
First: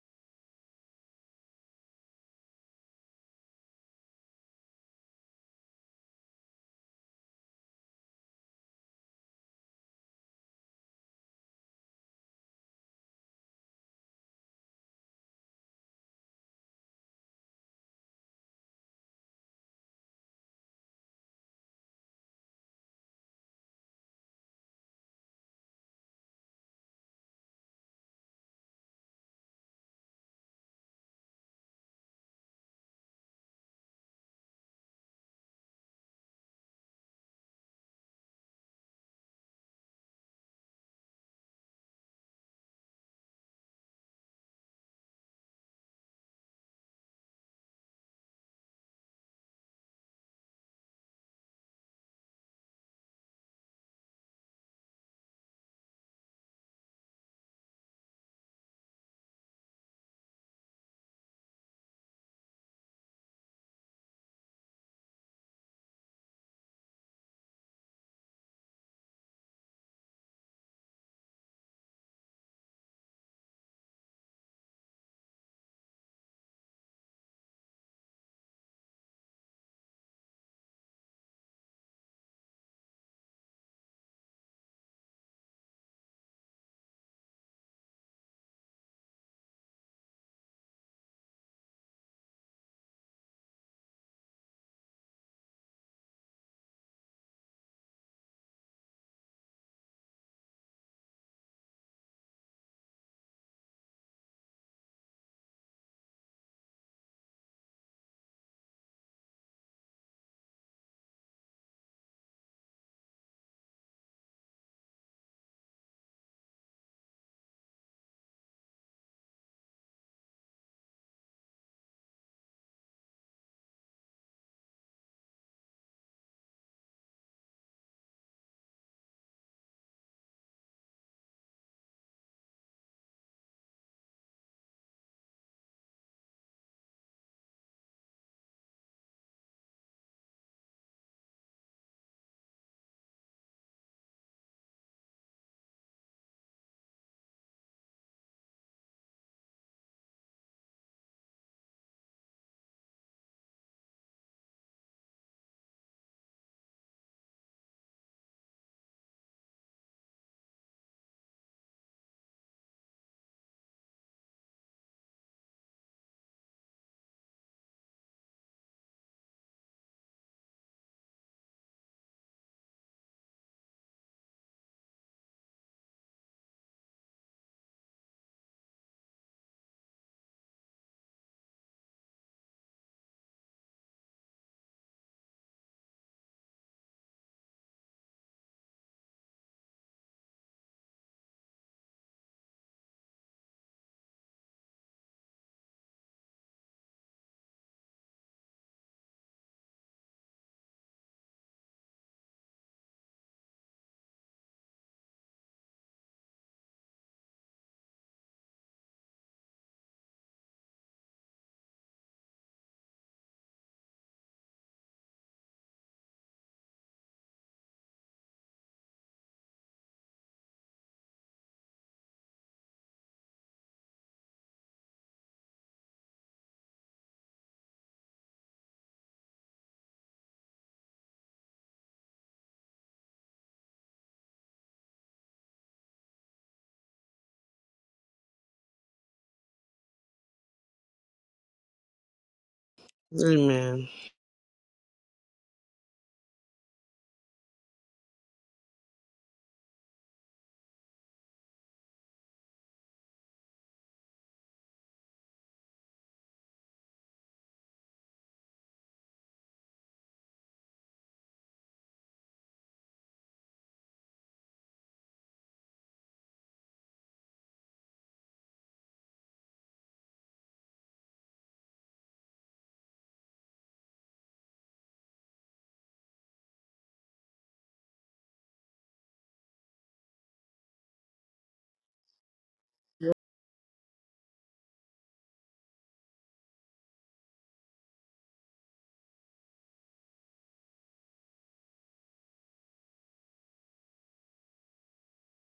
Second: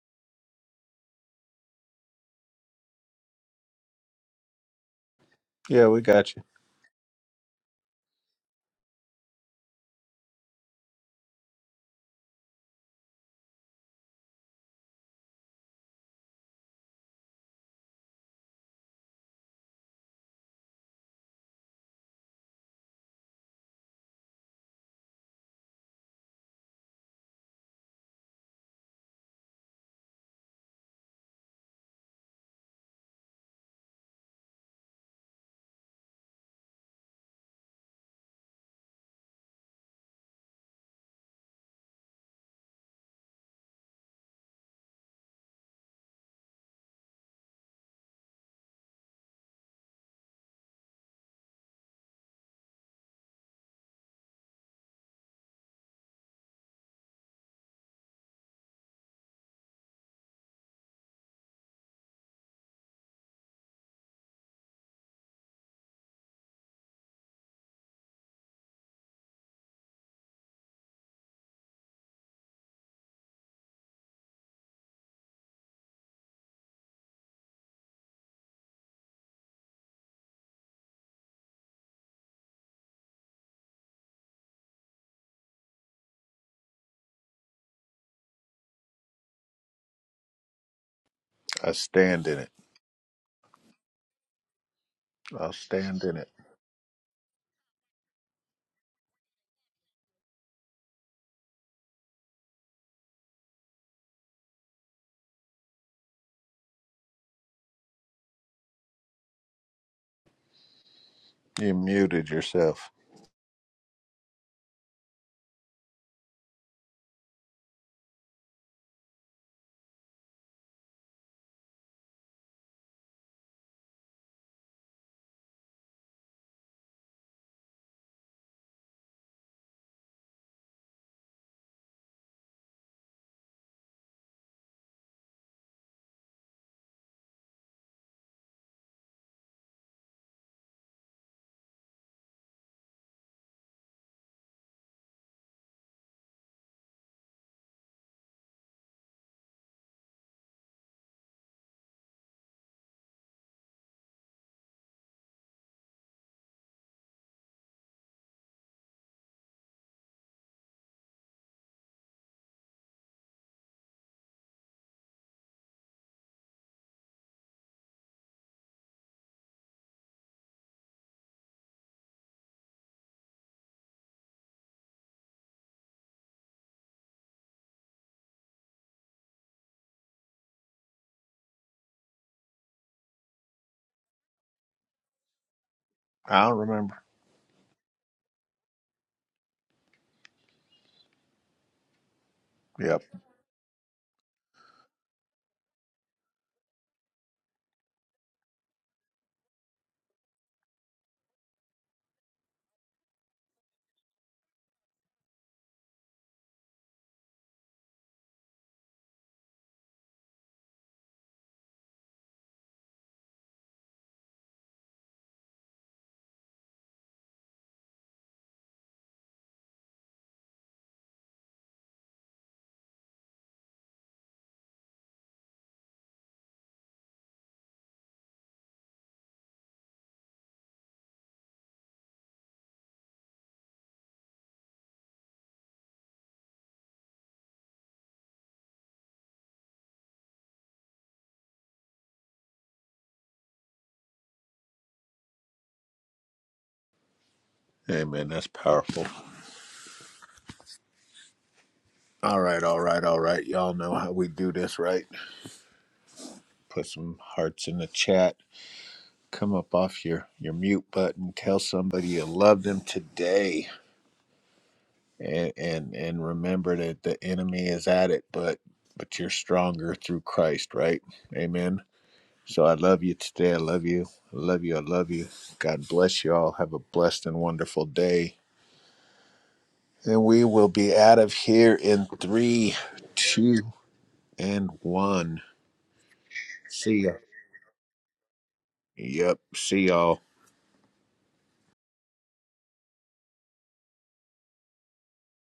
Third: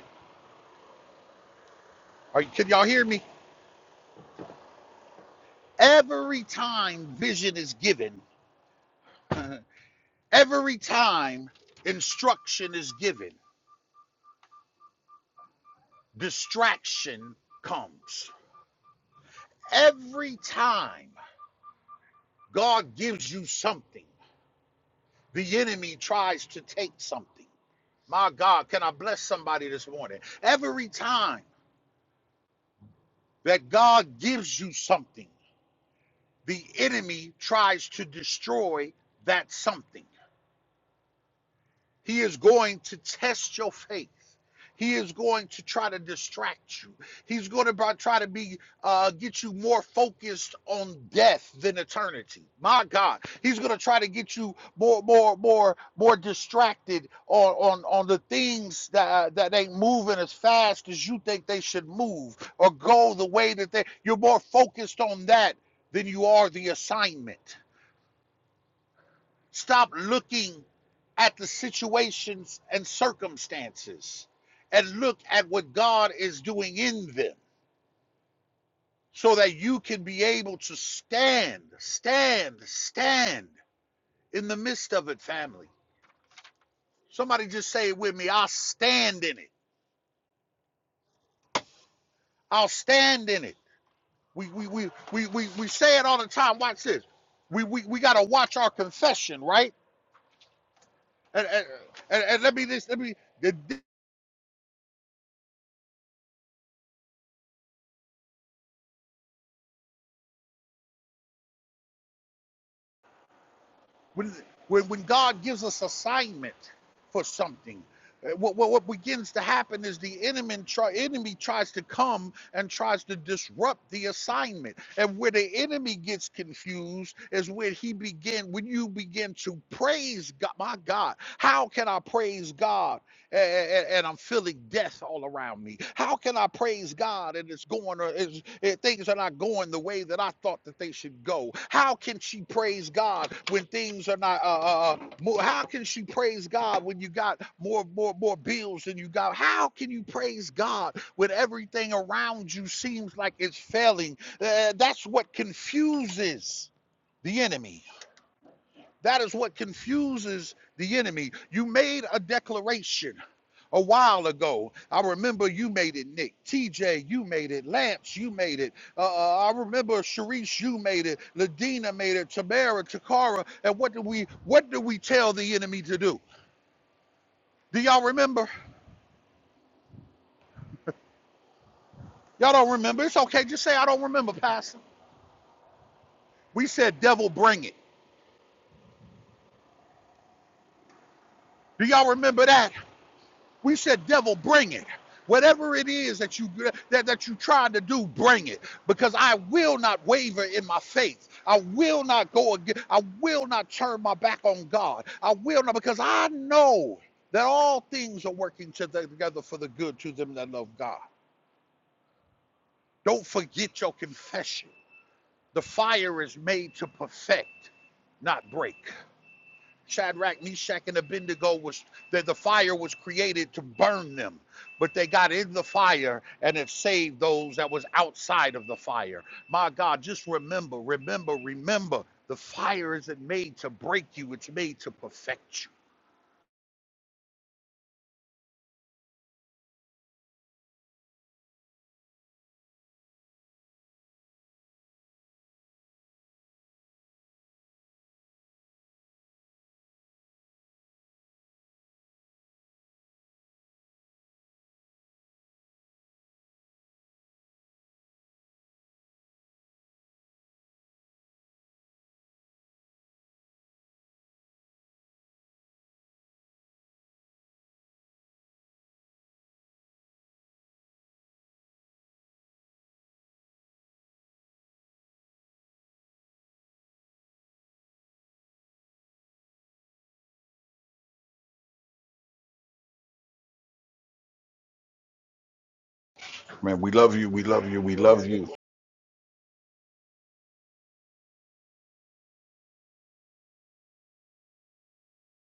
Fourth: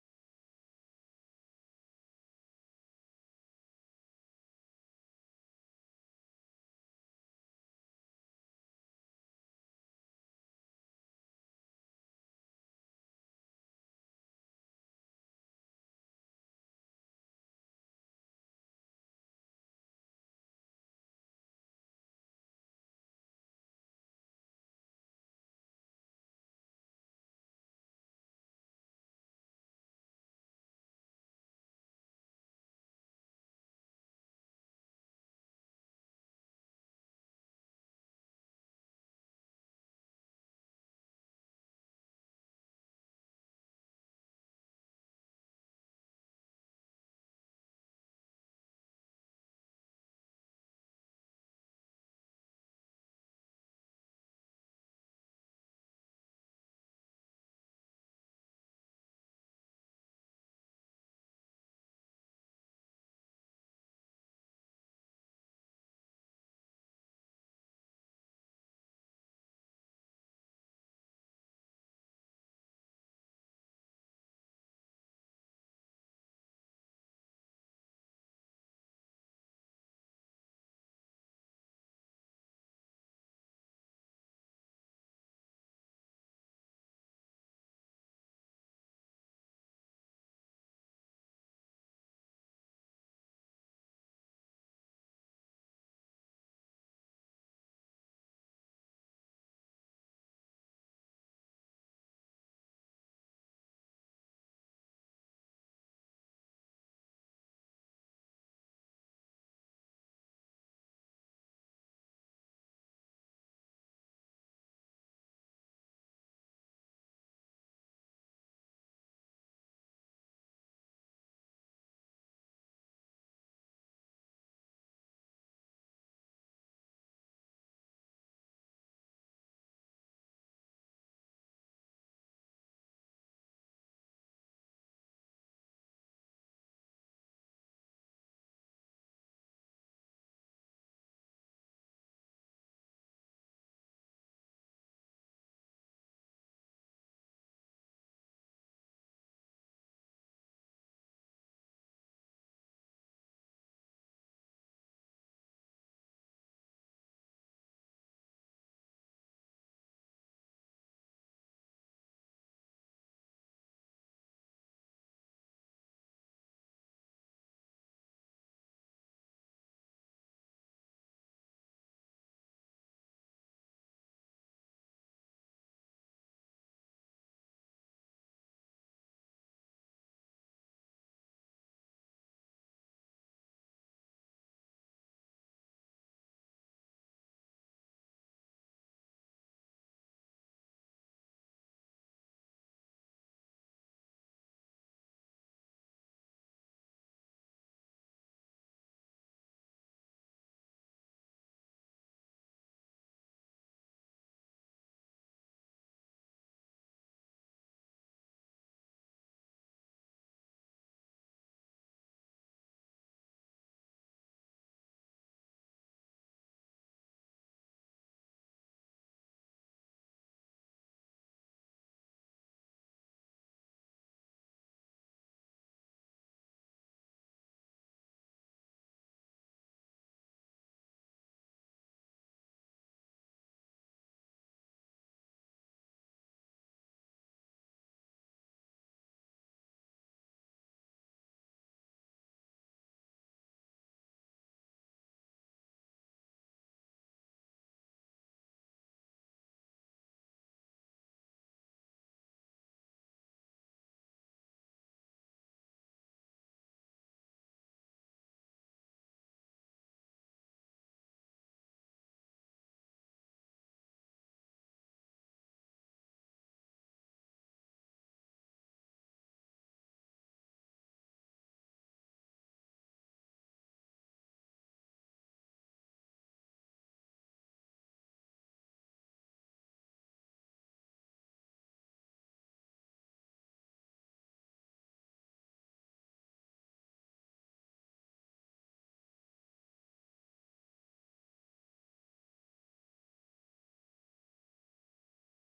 [SPEAKER 1] are you, can y'all hear me?
[SPEAKER 3] Yeah, we got you.
[SPEAKER 1] Every time vision is given, every time instruction is given, distraction comes. Every time God gives you something, the enemy tries to take something. My God, can I bless somebody this morning? Every time. that God gives you something. The enemy tries to destroy that something. He is going to test your faith. He is going to try to distract you. He's going to try to be uh, get you more focused on death than eternity. My God, he's going to try to get you more, more, more, more distracted on on, on the things that uh, that ain't moving as fast as you think they should move or go the way that they. You're more focused on that than you are the assignment. Stop looking at the situations and circumstances and look at what God is doing in them so that you can be able to stand, stand, stand in the midst of it, family. Somebody just say it with me. I'll stand in it.
[SPEAKER 3] I stand in it.
[SPEAKER 1] I'll stand in it. We we we we we,
[SPEAKER 3] I'll
[SPEAKER 1] we say
[SPEAKER 3] stand
[SPEAKER 1] it
[SPEAKER 3] in
[SPEAKER 1] all the
[SPEAKER 3] it.
[SPEAKER 1] time. Watch this. We we, we gotta watch our confession, right? And, and, and and let me this let me
[SPEAKER 3] You muted yourself.
[SPEAKER 1] When, when, when God gives us assignment for something, uh, what, what, what begins to happen is the enemy, try, enemy tries to come and tries to disrupt the assignment. And where the enemy gets confused is when he begin when you begin to praise God. My God, how can I praise God? a- and, I'm feeling death all around me. How can I praise God and it's going or it's, it, things are not going the way that I thought that they should go? How can she praise God when things are not? Uh, uh, uh, more, how can she praise God when you got more, more, more bills than you got? How can you praise God when everything around you seems like it's failing? Uh, that's what confuses the enemy. That is what confuses the enemy. You made a declaration a while ago. I remember you made it, Nick. TJ, you made it. Lance, you made it. Uh, uh, I remember Sharice, you made it. Ladina made it. Tamara, Takara. And what do we what do we tell the enemy to do? Do y'all remember? Y'all don't remember. It's okay. Just say I don't remember, Pastor.
[SPEAKER 3] i don't
[SPEAKER 1] We
[SPEAKER 3] remember.
[SPEAKER 1] said devil bring it. Do y'all remember that?
[SPEAKER 3] Yep.
[SPEAKER 1] We said, devil, bring it. Whatever it is that you that, that you tried to do, bring it. Because I will not waver in my faith. I will not go again. I will not turn my back on God. I will not because I know that all things are working to- together for the good to them that love God. Don't forget your confession. The fire is made to perfect, not break. Shadrach, Meshach, and Abednego was that the fire was created to burn them, but they got in the fire and it saved those that was outside of the fire. My God, just remember, remember, remember, the fire isn't made to break you; it's made to perfect you.
[SPEAKER 4] Amen.
[SPEAKER 3] Amen. That's powerful. All right, all right, all right. Y'all know how we do this, right? Put some hearts in the chat. Come up off your, your mute button. Tell somebody you love them today. And, and and remember that the enemy is at it, but but you're stronger through Christ, right? Amen. So I love you today. I love you. I love you. I love you. God bless you all. Have a blessed and wonderful day. And we will be out of here in three, two, and one.
[SPEAKER 1] Man, we
[SPEAKER 3] See ya.
[SPEAKER 1] love you. We love you. We love you.
[SPEAKER 3] Yep. See y'all.